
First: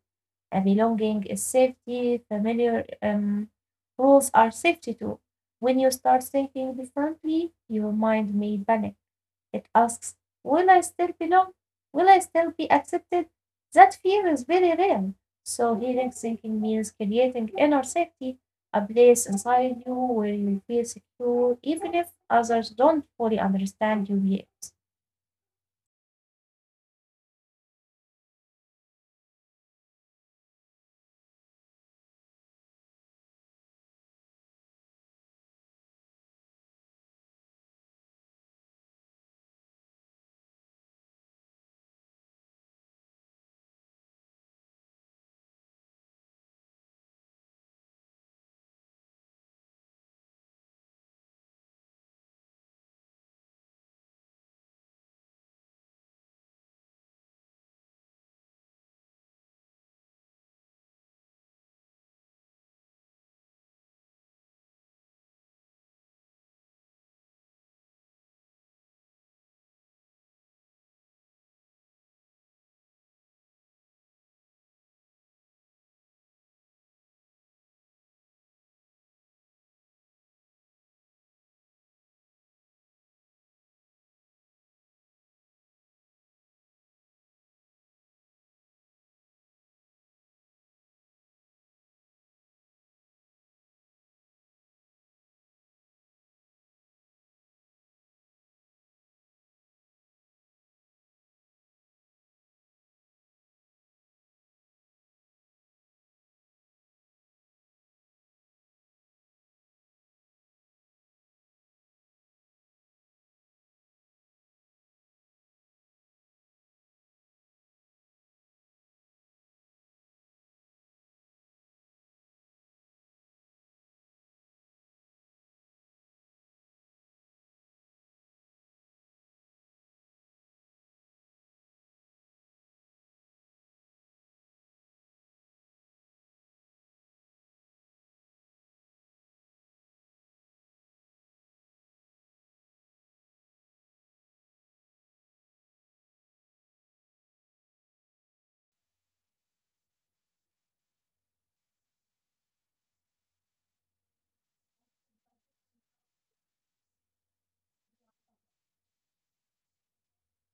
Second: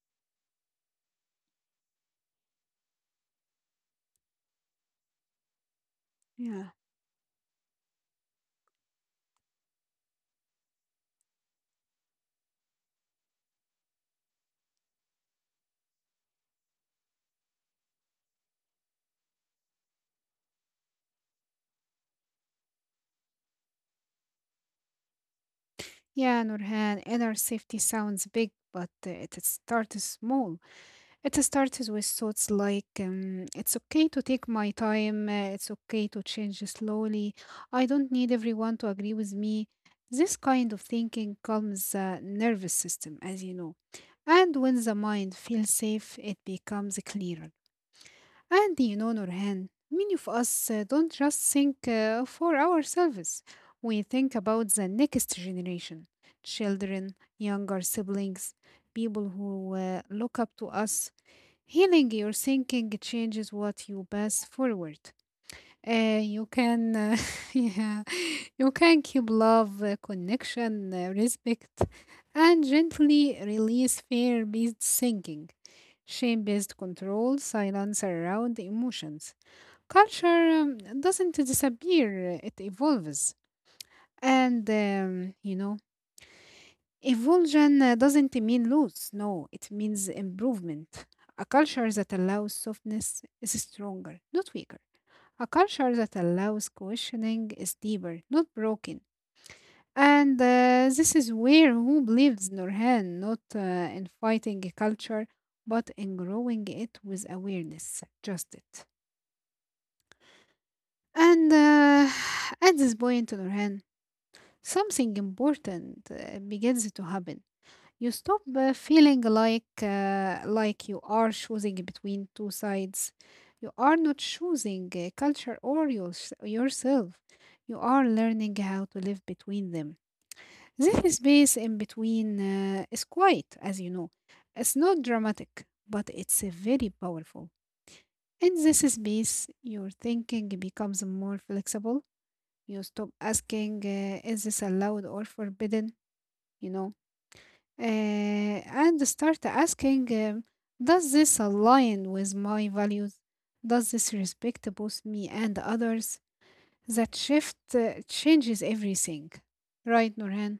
Belonging is safety, familiar rules are safety too. When you start
Yeah.
thinking differently, your mind may panic. It asks, will I still belong? Will I still be accepted? That fear is very real. So, healing thinking means creating inner safety, a place inside you where you feel secure, even if others don't fully understand you yet.
Yeah, Nurhan, inner safety sounds big, but it starts small. It starts with thoughts like, it's okay to take my time, it's okay to change slowly, I don't need everyone to agree with me. This kind of thinking calms the nervous system, as you know. And when the mind feels safe, it becomes clearer. And you know, Nurhan, many of us don't just think for ourselves. We think about the next generation children, younger siblings, people who look up to us. Healing your thinking changes what you pass forward. You can, yeah, you can keep love, connection, respect, and gently release fear-based thinking. Shame based control, silence around emotions. Culture doesn't disappear, it evolves. You know, evolution doesn't mean loss, no, it means improvement. A culture that allows softness is stronger, not weaker. A culture that allows questioning is deeper, not broken. And this is where who believes Nurhan, not in fighting a culture, but in growing it with awareness. Just it. And at this point, Nurhan, something important begins to happen. You stop feeling like you are choosing between two sides. You are not choosing a culture or your, yourself. You are learning how to live between them. This space in between is quiet, as you know. It's not dramatic, but it's very powerful. In this space, your thinking becomes more flexible. You stop asking, is this allowed or forbidden? You know, and start asking, does this align with my values? Does this respect both me and others? That shift changes everything. Right, Nurhan?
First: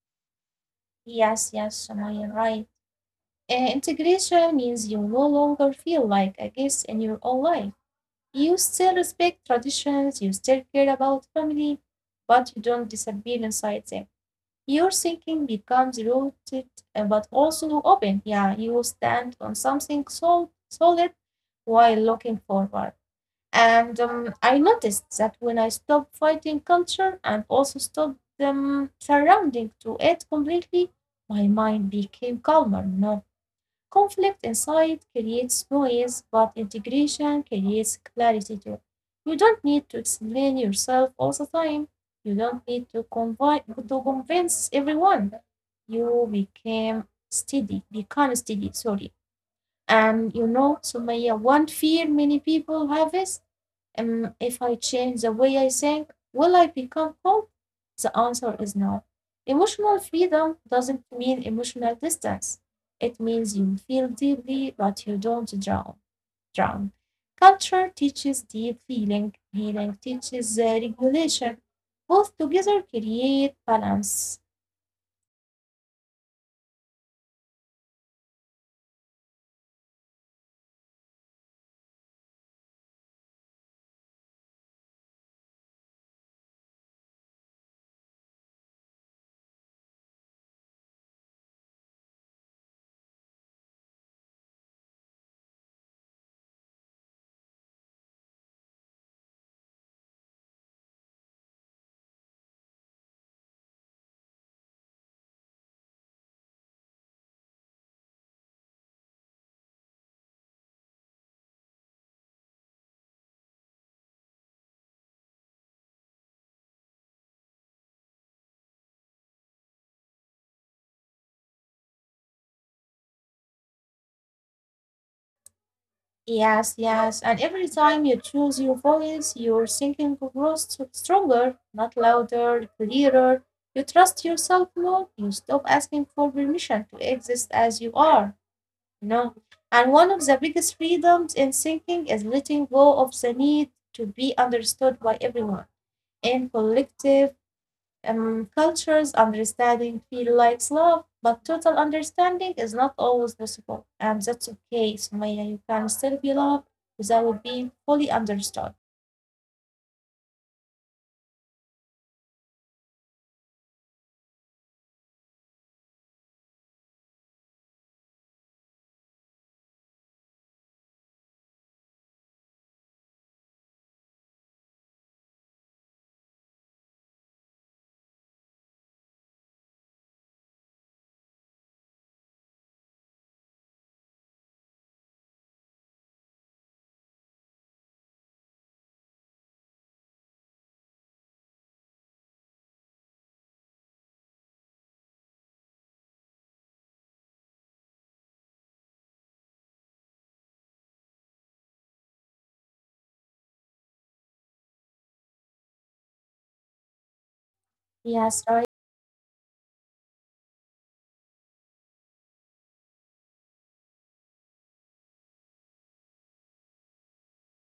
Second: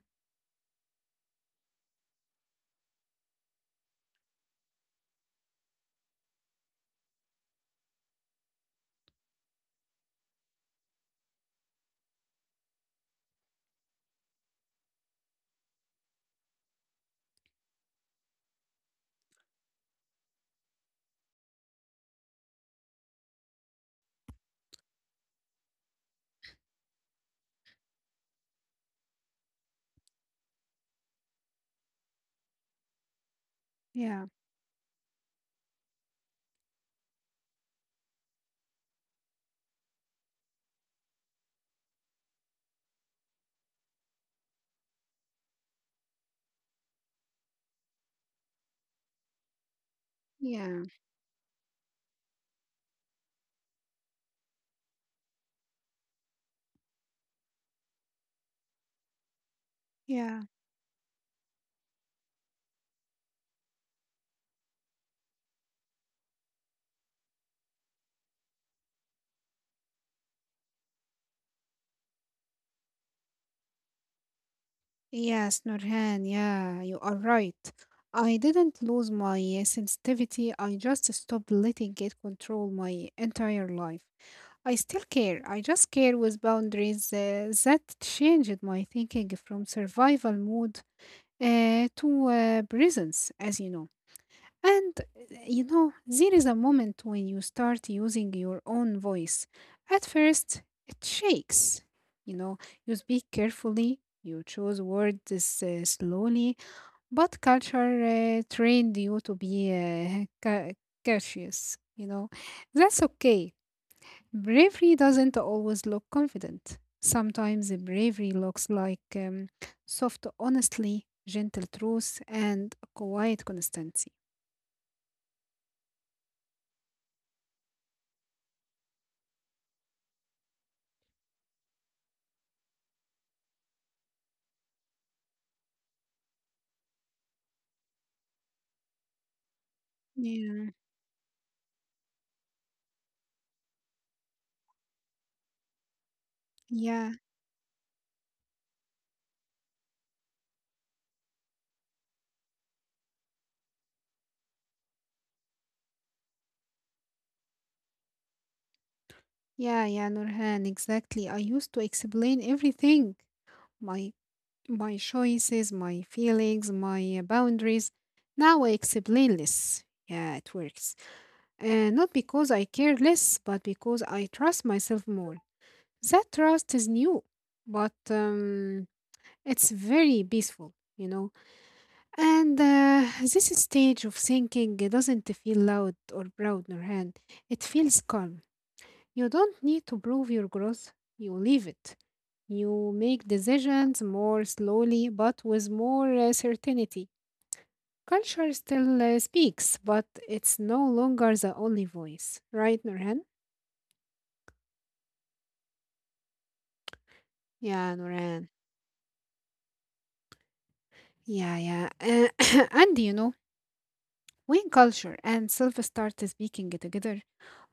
Yes, yes, Sumaya, right. Integration means you no longer feel like a guest in your own life. You still respect traditions, you still care about family, but you don't disappear inside them. Your thinking becomes rooted, but also open. Yeah, you stand on something solid while looking forward. And I noticed that when I stopped fighting culture and also stopped surrounding to it completely, my mind became calmer. No.
Yeah,
Conflict inside creates noise, but integration creates clarity too. You don't need to explain yourself all the time. You don't need to convince everyone. You became steady, become steady, sorry. And you know,
yeah,
Sumaya, one fear many people have is, if I change the way I think, will I become cold? The answer is no. Emotional
yeah.
freedom doesn't mean emotional distance. It means you feel deeply, but you don't drown. Culture teaches deep feeling, healing teaches regulation. Both together create balance.
Yes, Nurhan, yeah, you are right. I didn't lose my sensitivity, I just stopped letting it control my entire life. I still care, I just care with boundaries that changed my thinking from survival mode to presence, as you know. And you know, there is a moment when you start using your own voice. At first, it shakes. You know, you speak carefully, you choose words slowly, but culture trained you to be cautious. You know, that's okay. Bravery doesn't always look confident. Sometimes the bravery looks like soft honesty, gentle truth, and quiet constancy.
Yes, yes. And every time you choose your voice, your thinking grows stronger, not louder, clearer. You trust yourself more. You stop asking for permission to exist as you are. No. And one of the biggest freedoms in thinking is letting go of the need to be understood by everyone. In
Yeah,
collective cultures, understanding feel like love, but total understanding is not always possible. And that's okay, Sumaya. You can still be loved without being fully understood.
yeah, yeah, Nurhan, exactly. I used to explain everything, my my choices, my feelings, my boundaries. Now I explain less. Yeah, it works. And not because I care less, but because I trust myself more. That trust is new, but it's very peaceful, you know. And this stage of thinking doesn't feel loud or proud, Nurhan. It feels calm. You don't need to prove your growth, you live it. You make decisions more slowly but with more certainty. Culture still speaks, but it's no longer the only voice, right, Nurhan? Yeah,
Yes,
Nurhan.
right?
Yeah, yeah. And you know, when culture and self start speaking together,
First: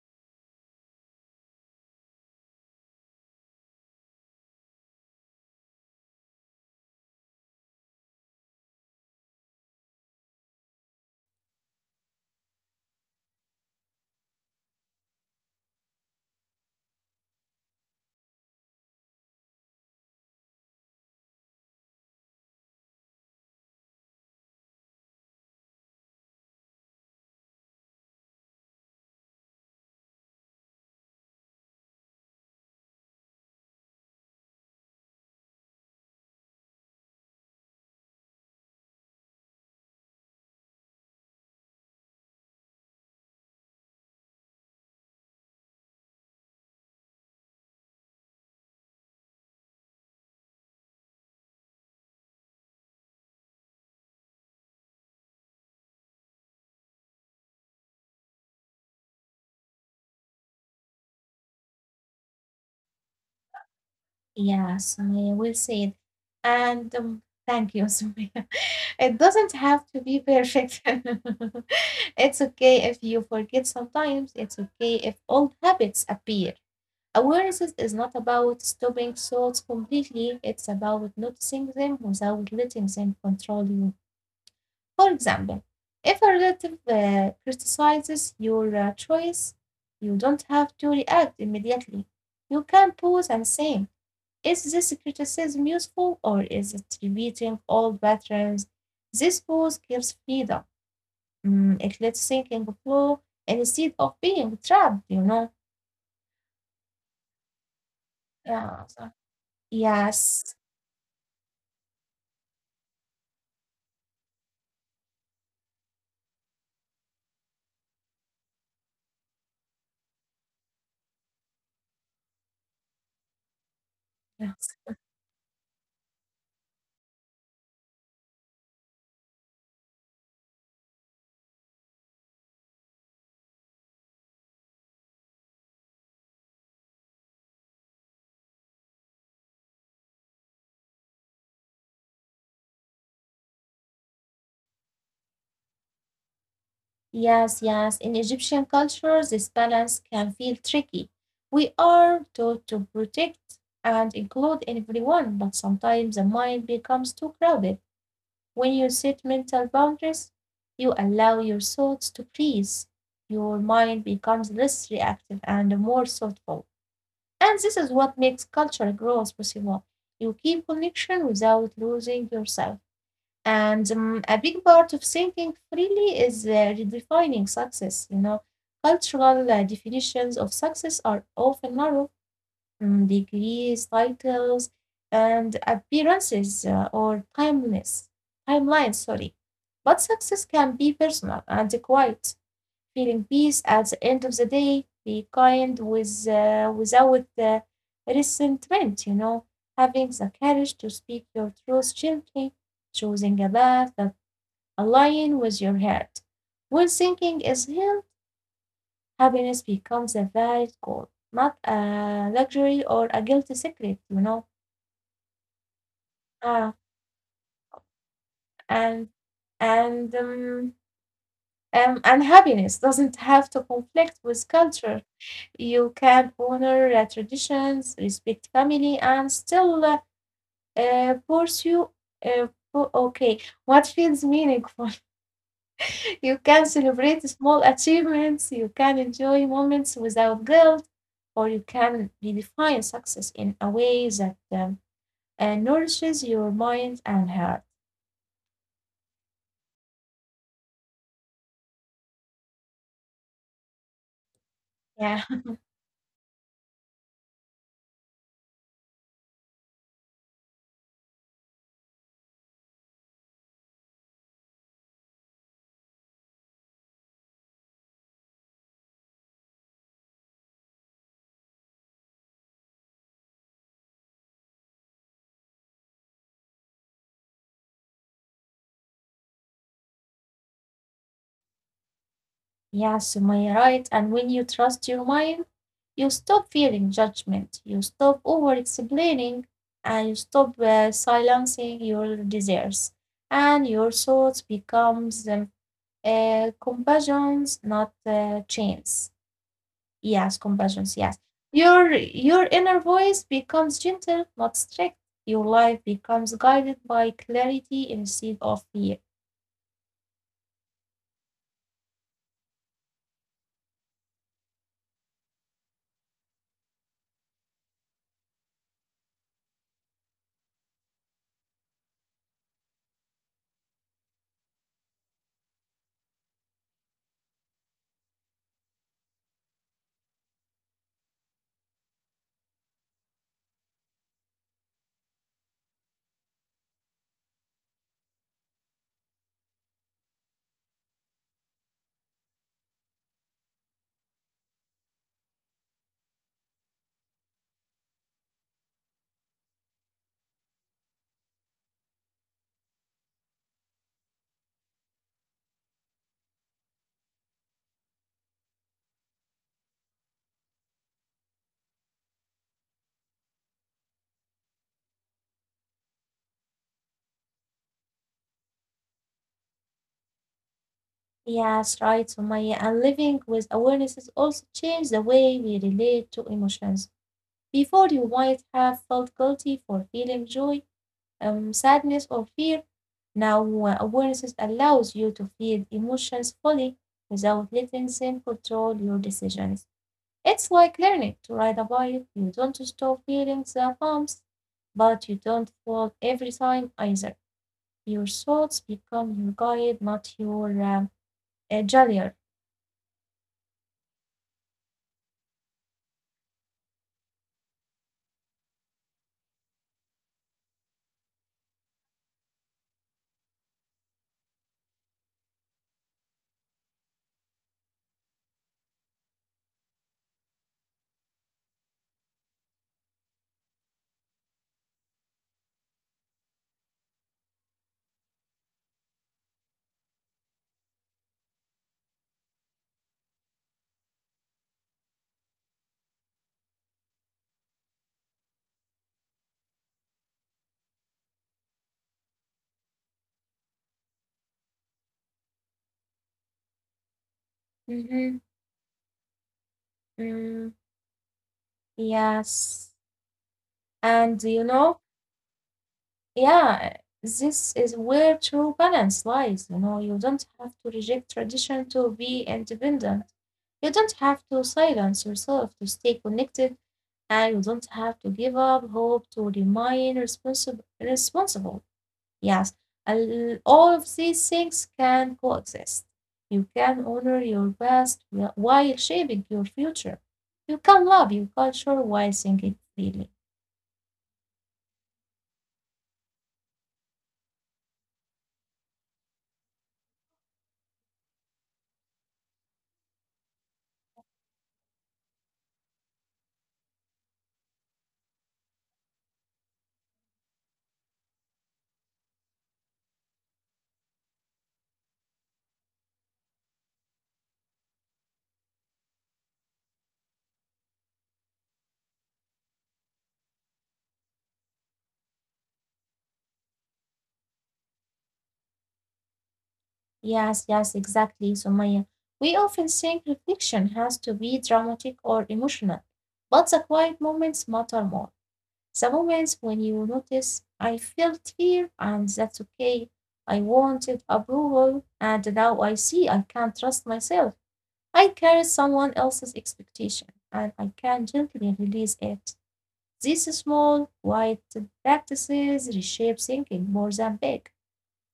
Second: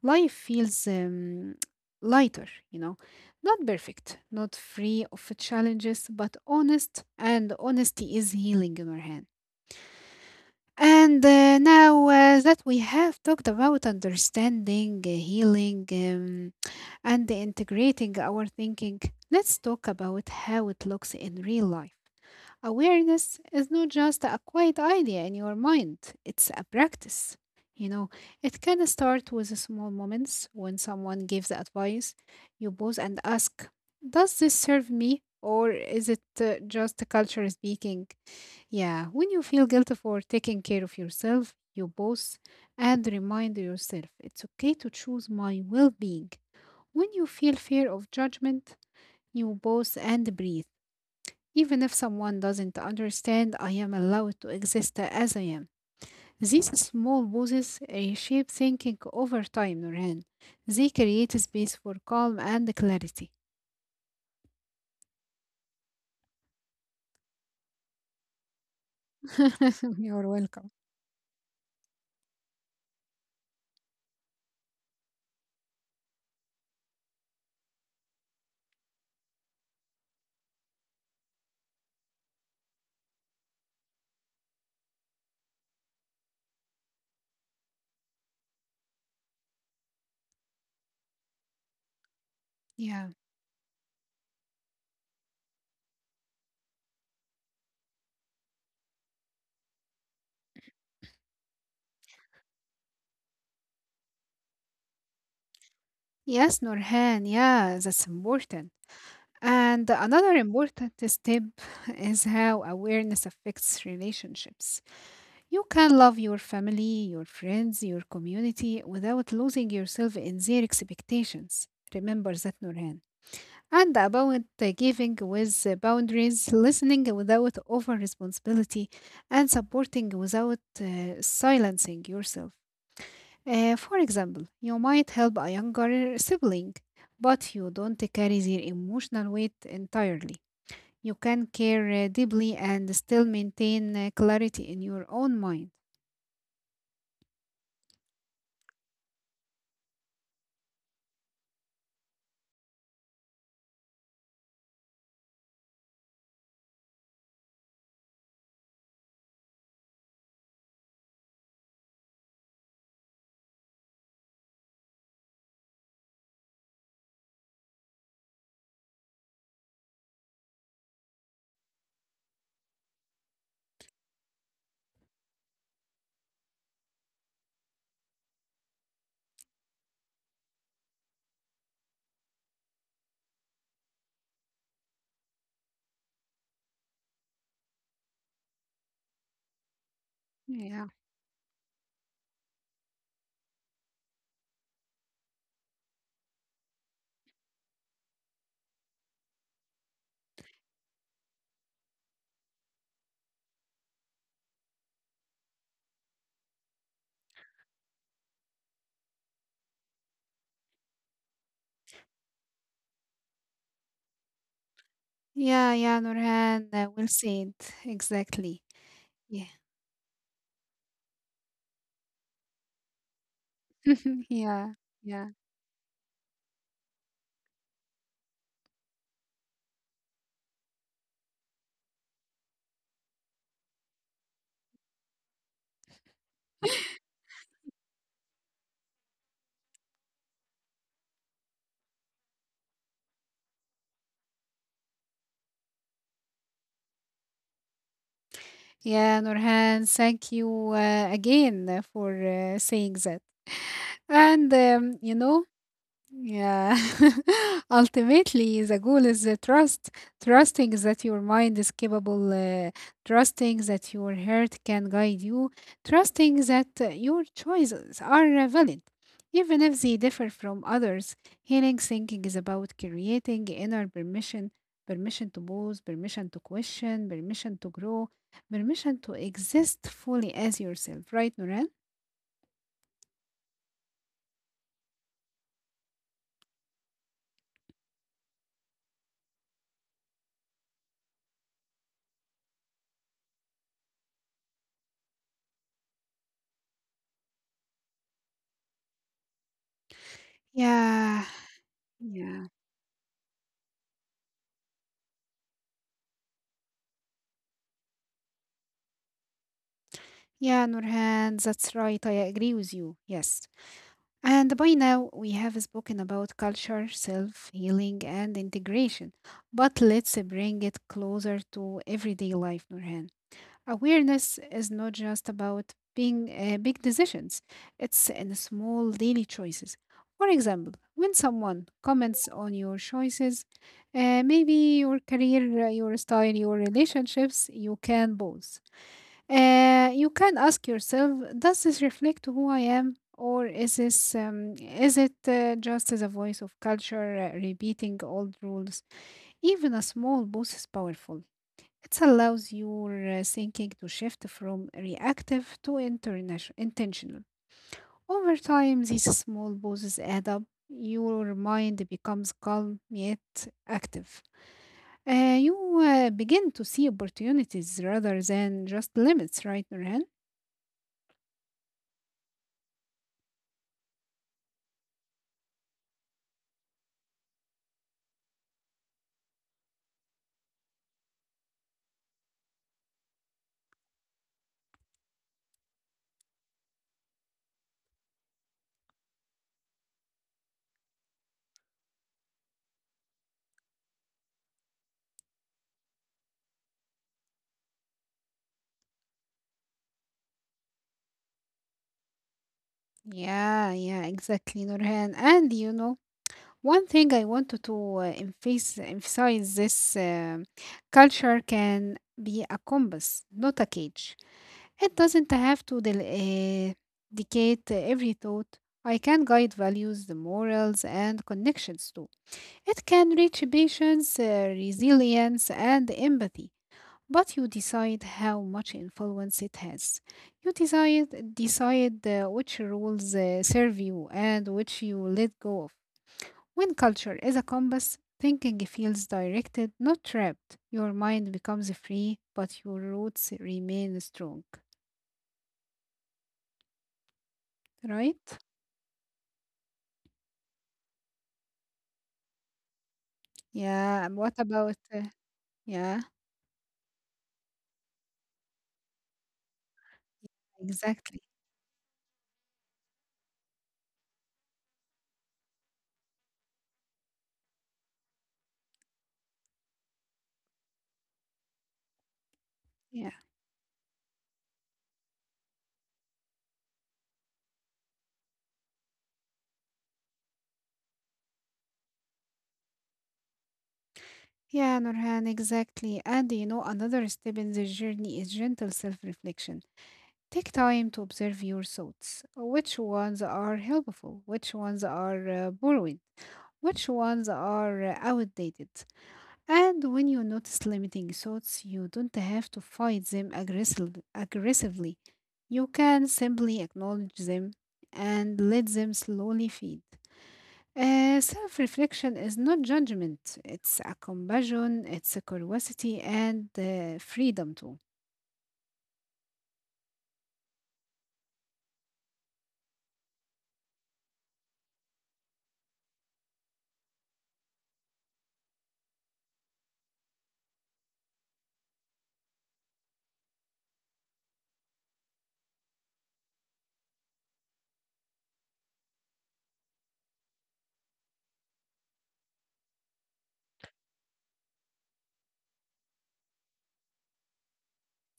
life feels lighter, you know. Not perfect, not free of challenges, but honest, and honesty is healing, Nurhan. And now that we have talked about understanding, healing, and integrating our thinking, let's talk about how it looks in real life. Awareness is not just a quiet idea in your mind, it's a practice. You know, it can start with small moments when someone gives advice. You pause and ask, does this serve me? Or is it just culture speaking? Yeah, when you feel guilty for taking care of yourself, your boss, and remind yourself it's okay to choose my well being. When you feel fear of judgment, you boss and breathe. Even if someone doesn't understand, I am allowed to exist as I am. These small pauses reshape thinking over time, Nurhan. They create a space for calm and clarity.
Yes, Sumaya, we'll see it. And thank you, Sumaya. It doesn't have to be
You're welcome.
perfect. It's okay if you forget sometimes. It's okay if old habits appear. Awareness is not about stopping thoughts completely, it's about noticing them without letting them control you. For example, if a relative criticizes your choice, you don't have to react immediately. You can
Yeah.
pause and say, is this criticism useful, or is it repeating old patterns? This pause gives freedom. It lets thinking flow instead of being trapped.
Yes, Nurhan. Yeah, that's important.
Yeah.
And another
Yes.
important step is how awareness affects relationships. You can love your family, your friends, your community without losing yourself in their expectations. Remember that, Nurhan. And about giving with boundaries, listening without over responsibility, and supporting without silencing yourself. For example, you might help a younger sibling, but you don't carry their emotional weight entirely. You can care deeply and still maintain clarity in your own mind.
Yes, yes. In Egyptian culture, this balance can feel tricky. We are taught to protect and include everyone, but sometimes the mind becomes too crowded. When you set mental boundaries, you allow your thoughts to freeze. Your mind becomes less reactive and more thoughtful. And this is what makes cultural growth possible. You keep connection without losing yourself. And a big part of thinking freely is redefining success. You know, cultural definitions of success are often narrow. Mm, degrees, titles, and appearances, or timeless timelines. Sorry, But success can
Yeah.
be personal and quiet: feeling peace at the end of the day, be kind without resentment, having the courage to speak your truth gently, choosing a path that aligns with your heart. When thinking is healed, happiness becomes a valid goal, not a luxury or a guilty secret.
Yeah, yeah, Nurhan,
Ah,
well said. Exactly.
and
Yeah.
and um, and happiness doesn't have to conflict with
yeah.
culture.
Yeah.
You can honor traditions, respect family, and still pursue. Uh, okay, what feels meaningful? You can celebrate small achievements, you can enjoy moments without guilt, or you can redefine success in a way that nourishes your mind and heart.
Yeah, Nurhan, thank you again for saying that. And you
Yeah.
know, yeah. Ultimately, the goal is the trust. Trusting that your mind is capable, trusting that your heart can guide you, trusting that your choices are valid, even if they differ from others. Healing thinking is about creating inner permission permission to pause, permission to question, permission to grow, permission to exist fully as yourself, right, Noran?
Yeah, Sumaya, right. And when you trust your mind, you stop fearing judgment, you stop over explaining, and you stop silencing your desires. And your thoughts becomes compassions, not chains. Yes, compassions, yes.
Yeah,
Your
yeah,
your inner voice becomes gentle, not strict. Your life becomes guided by clarity instead of fear.
yeah, Nurhan, that's right. I agree with you. Yes. And by now, we have spoken about culture, self healing, and integration. But let's bring it closer to everyday life, Nurhan. Awareness is not just about being big decisions, it's in small daily choices. For example, when someone comments on your choices, maybe your career, your style, your relationships, you can pause. You can ask yourself, does this reflect who I am? Or is this is it just as a voice of culture repeating old rules? Even a small pause is powerful. It allows your thinking to shift from reactive to intentional. Over time, these small pauses add up. Your mind becomes calm yet active. You begin to see opportunities rather than just limits, right, Nurhan?
Yes, right, Sumaya. And living with awareness is also change the way we relate to emotions. Before, you might have felt guilty for feeling joy, sadness, or fear. Now awareness allows you to feel emotions fully without letting them control your decisions. It's like learning to ride a bike. You don't stop feeling the bumps, but you don't fall every time either. Your thoughts become your guide, not your jailer.
Yeah, yeah, exactly, Nurhan. And you know, one thing I wanted to emphasize this culture can be a compass, not a cage. It doesn't have to dictate every thought. I can guide values, the morals, and connections too. It can reach patience, resilience, and empathy. But you decide how much influence it has. You decide which rules serve you and which you let go of. When culture is a compass, thinking feels directed, not trapped. Your mind becomes free, but your roots remain strong. Right?
Mhm. Mm, yes.
Yeah. And
And
what
you
about?
know,
Yeah.
yeah, this is where true balance lies. You know, you don't have to reject
Exactly.
tradition to be independent. You don't have to silence yourself to stay connected, and you don't have to give up hope to remain responsible. Responsible, yes.
Yeah.
And all of these things can coexist. You can honor your past while shaping your future. You can love your culture while thinking freely.
Yeah, Nurhan, exactly. And you know, another step in this journey is gentle self reflection. Take time to observe your thoughts. Which ones are helpful? Which ones are borrowed? Which ones are outdated? And when you notice limiting thoughts, you don't have to fight them aggressively. You can simply acknowledge them and let them slowly feed. Self reflection is not judgment, it's a compassion, it's a curiosity, and freedom too.
Yes, yes, exactly, Sumaya. We often think reflection has to be dramatic or emotional, but the quiet moments matter more. The moments when you notice, I felt here and that's okay. I wanted approval and now I see I can't trust myself. I carry someone else's expectation and I can gently release it. These small, quiet practices reshape thinking more than big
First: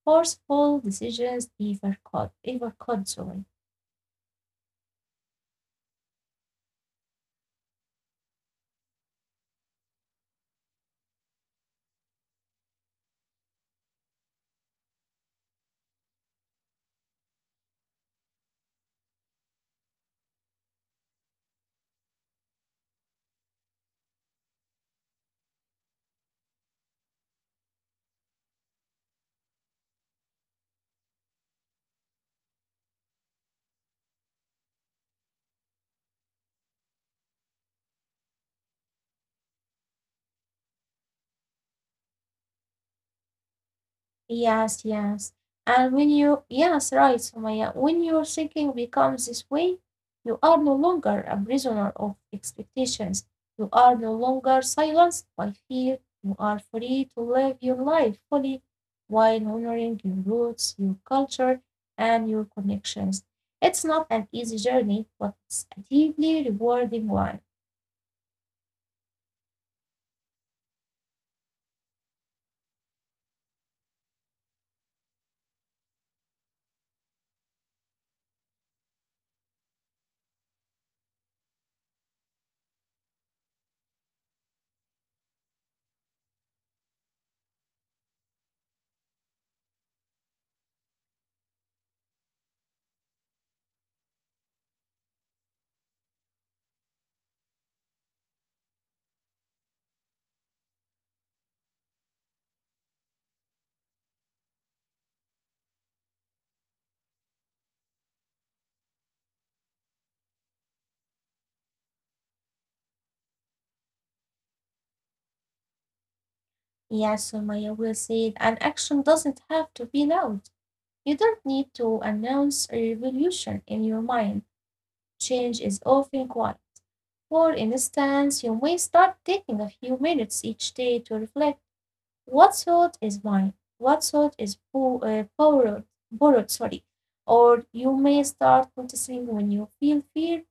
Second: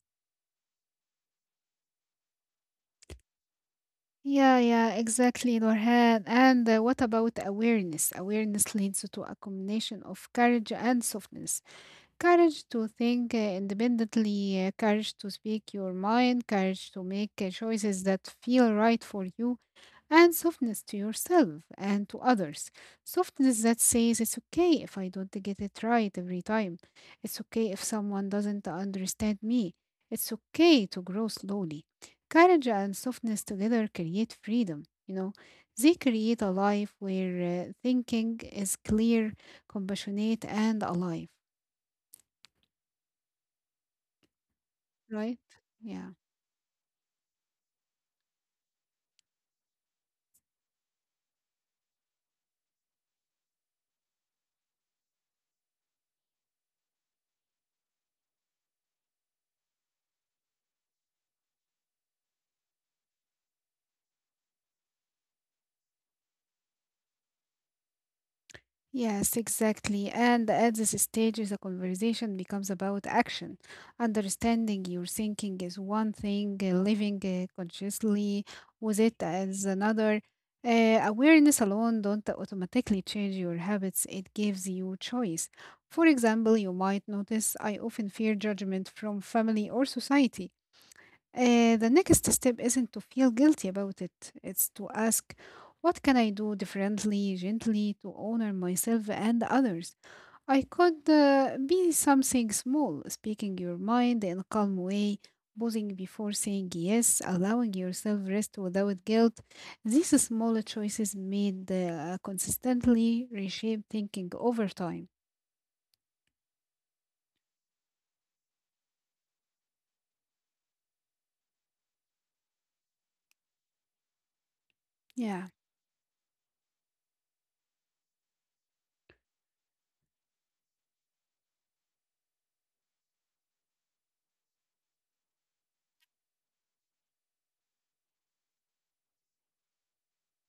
forceful decisions ever could sorry.
Yeah, yeah, exactly, Norhan. And what about awareness? Awareness leads to a combination of courage and softness. Courage to think independently, courage to speak your mind, courage to make choices that feel right for you, and softness to yourself and to others. Softness that says it's okay if I don't get it right every time. It's okay if someone doesn't understand me. It's okay to grow slowly. Courage and softness together create freedom, you know. They create a life where thinking is clear, compassionate, and alive.
Yes, yes.
Right?
And when
Yeah.
you yes, right, Sumaya, when your thinking becomes this way, you are no longer a prisoner of expectations. You are no longer silenced by fear. You are free to live your life fully while honoring your roots, your culture, and your connections. It's not an easy journey, but it's a deeply rewarding one.
Yes, exactly. And at this stage, the conversation becomes about action. Understanding your thinking is one thing, living consciously with it is another. Awareness alone don't automatically change your habits. It gives you choice. For example, you might notice I often fear judgment from family or society. The next step isn't to feel guilty about it, it's to ask, what can I do differently, gently, to honor myself and others? I could be something small, speaking your mind in a calm way, pausing before saying yes, allowing yourself rest without guilt. These small choices made consistently reshape thinking over time.
Yeah, Sumaya will say, an action doesn't have to be loud. You don't need to announce a revolution in your mind.
Yeah.
Change is often quiet. For instance, you may start taking a few minutes each day to reflect: what thought is mine, what thought is po- borrowed, borrowed, sorry. Or you may start noticing when you feel fear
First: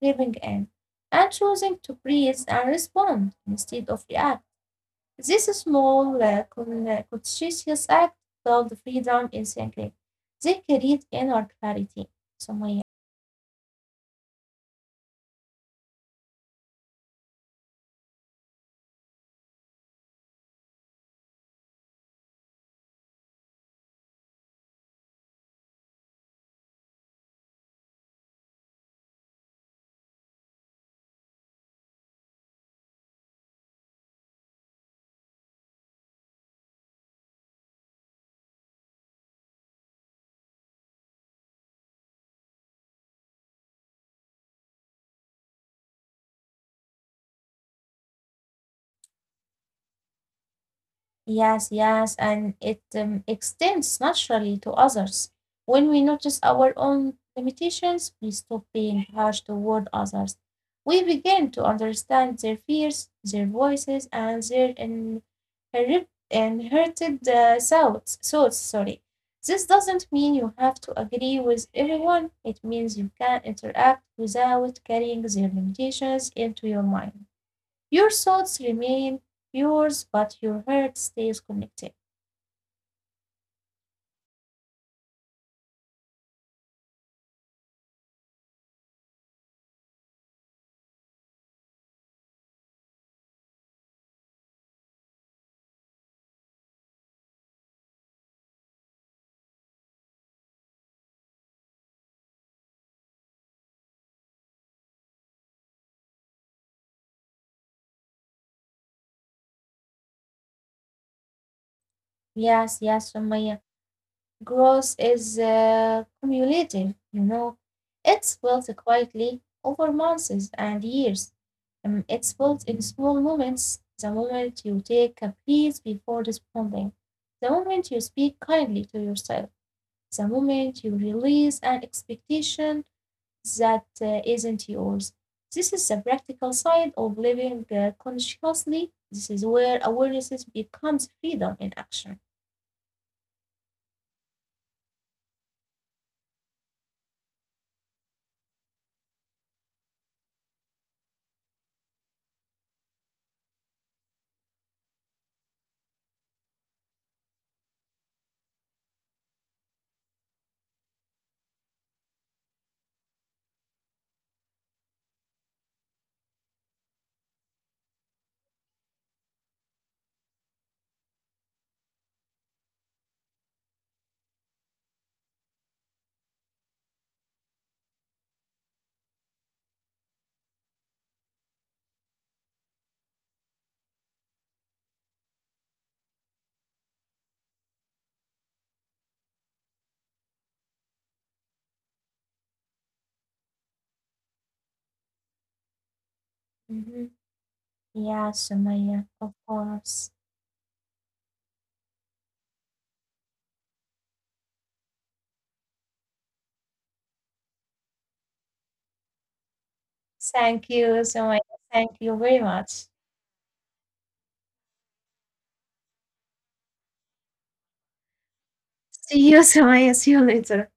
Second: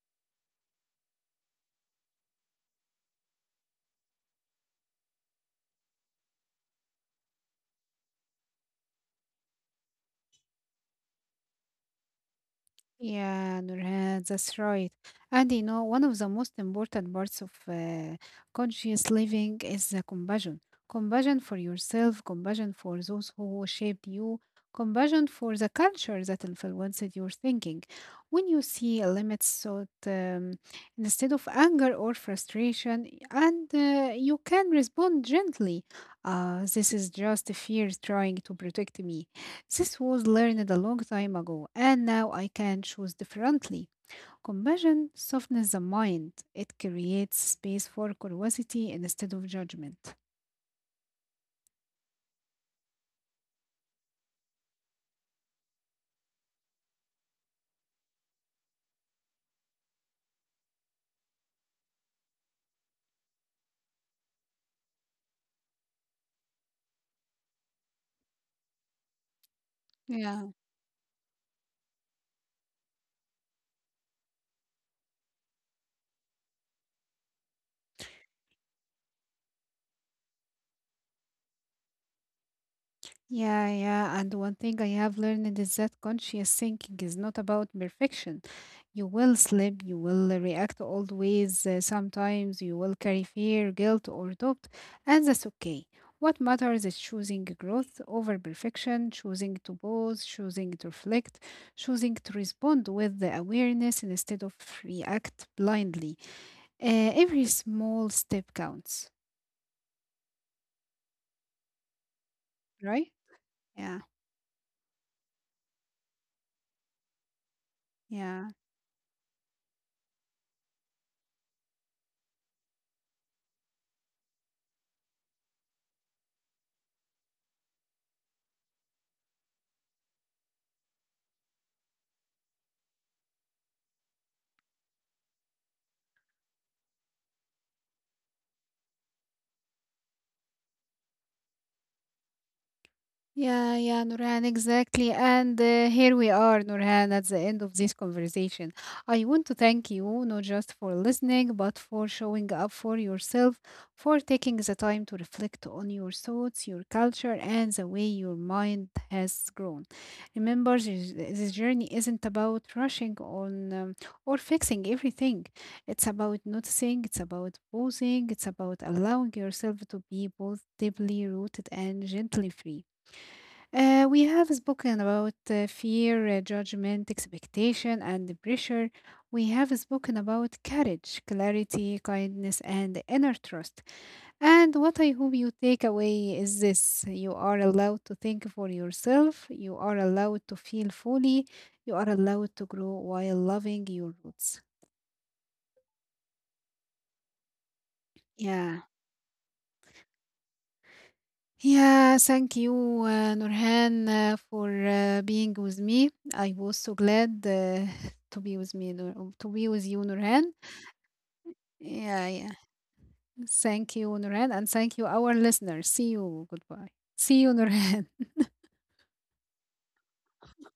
creeping in and choosing to breathe and respond instead of react. This small, like, conscientious act builds freedom in thinking. They create inner clarity, Sumaya.
Yeah, Nurhan, that's right. And you know, one of the most important parts of conscious living is the compassion. Compassion for yourself, compassion for those who shaped you, compassion for the culture that influenced your thinking. When you see limits thought instead of anger or frustration, and you can respond gently, this is just fear trying to protect me. This was learned a long time ago, and now I can choose differently. Compassion softens the mind, it creates space for curiosity instead of judgment.
Yes, yes, and it extends naturally to others. When we notice our own limitations, we stop being harsh toward others. We begin to understand their fears, their voices, and their inherited thoughts. Thoughts, sorry. This doesn't mean
Yeah.
you have to agree with everyone. It means you can interact without carrying their limitations into your mind. Your thoughts remain yours, but your heart stays connected.
Yeah, yeah, and one thing I have learned is that conscious thinking is not about perfection. You will slip, you will react old ways, sometimes you will carry fear, guilt, or doubt, and that's okay. What matters is choosing growth over perfection, choosing to pause, choosing to reflect, choosing to respond with the awareness instead of react blindly. Every small step counts,
Yes,
right?
yes, Sumaya.
Yeah,
Growth is cumulative, you know. It's
yeah.
built quietly over months and years. It's built in small moments. The moment you take a breath before responding, the moment you speak kindly to yourself, the moment you release an expectation that isn't yours. This is the practical side of living consciously. This is where awareness becomes freedom in action.
Yeah, yeah, Nurhan, exactly. And here we are, Nurhan, at the end of this conversation. I want to thank you, not just for listening, but for showing up for yourself, for taking the time to reflect on your thoughts, your culture, and the way your mind has grown. Remember, this journey isn't about rushing on or fixing everything. It's about noticing, it's about pausing, it's about allowing yourself to be both deeply rooted and gently free. We have spoken about fear, judgment, expectation, and the pressure. We have spoken about courage, clarity, kindness, and inner trust. And what I hope you take away is this you are allowed to think for yourself, you are allowed to feel fully, you are allowed to grow while loving your roots.
Mhm. Yeah,
Yeah.
Sumaya, of course.
Yeah, thank you, Nurhan, for being with me. I was so glad to be with me, to be with you, Nurhan.
Thank you, Sumaya. Thank you
Yeah,
very
yeah.
much.
Thank you, Nurhan, and thank you, our listeners. See you. Goodbye. See you, Nurhan.
See you, Samaya. See you later.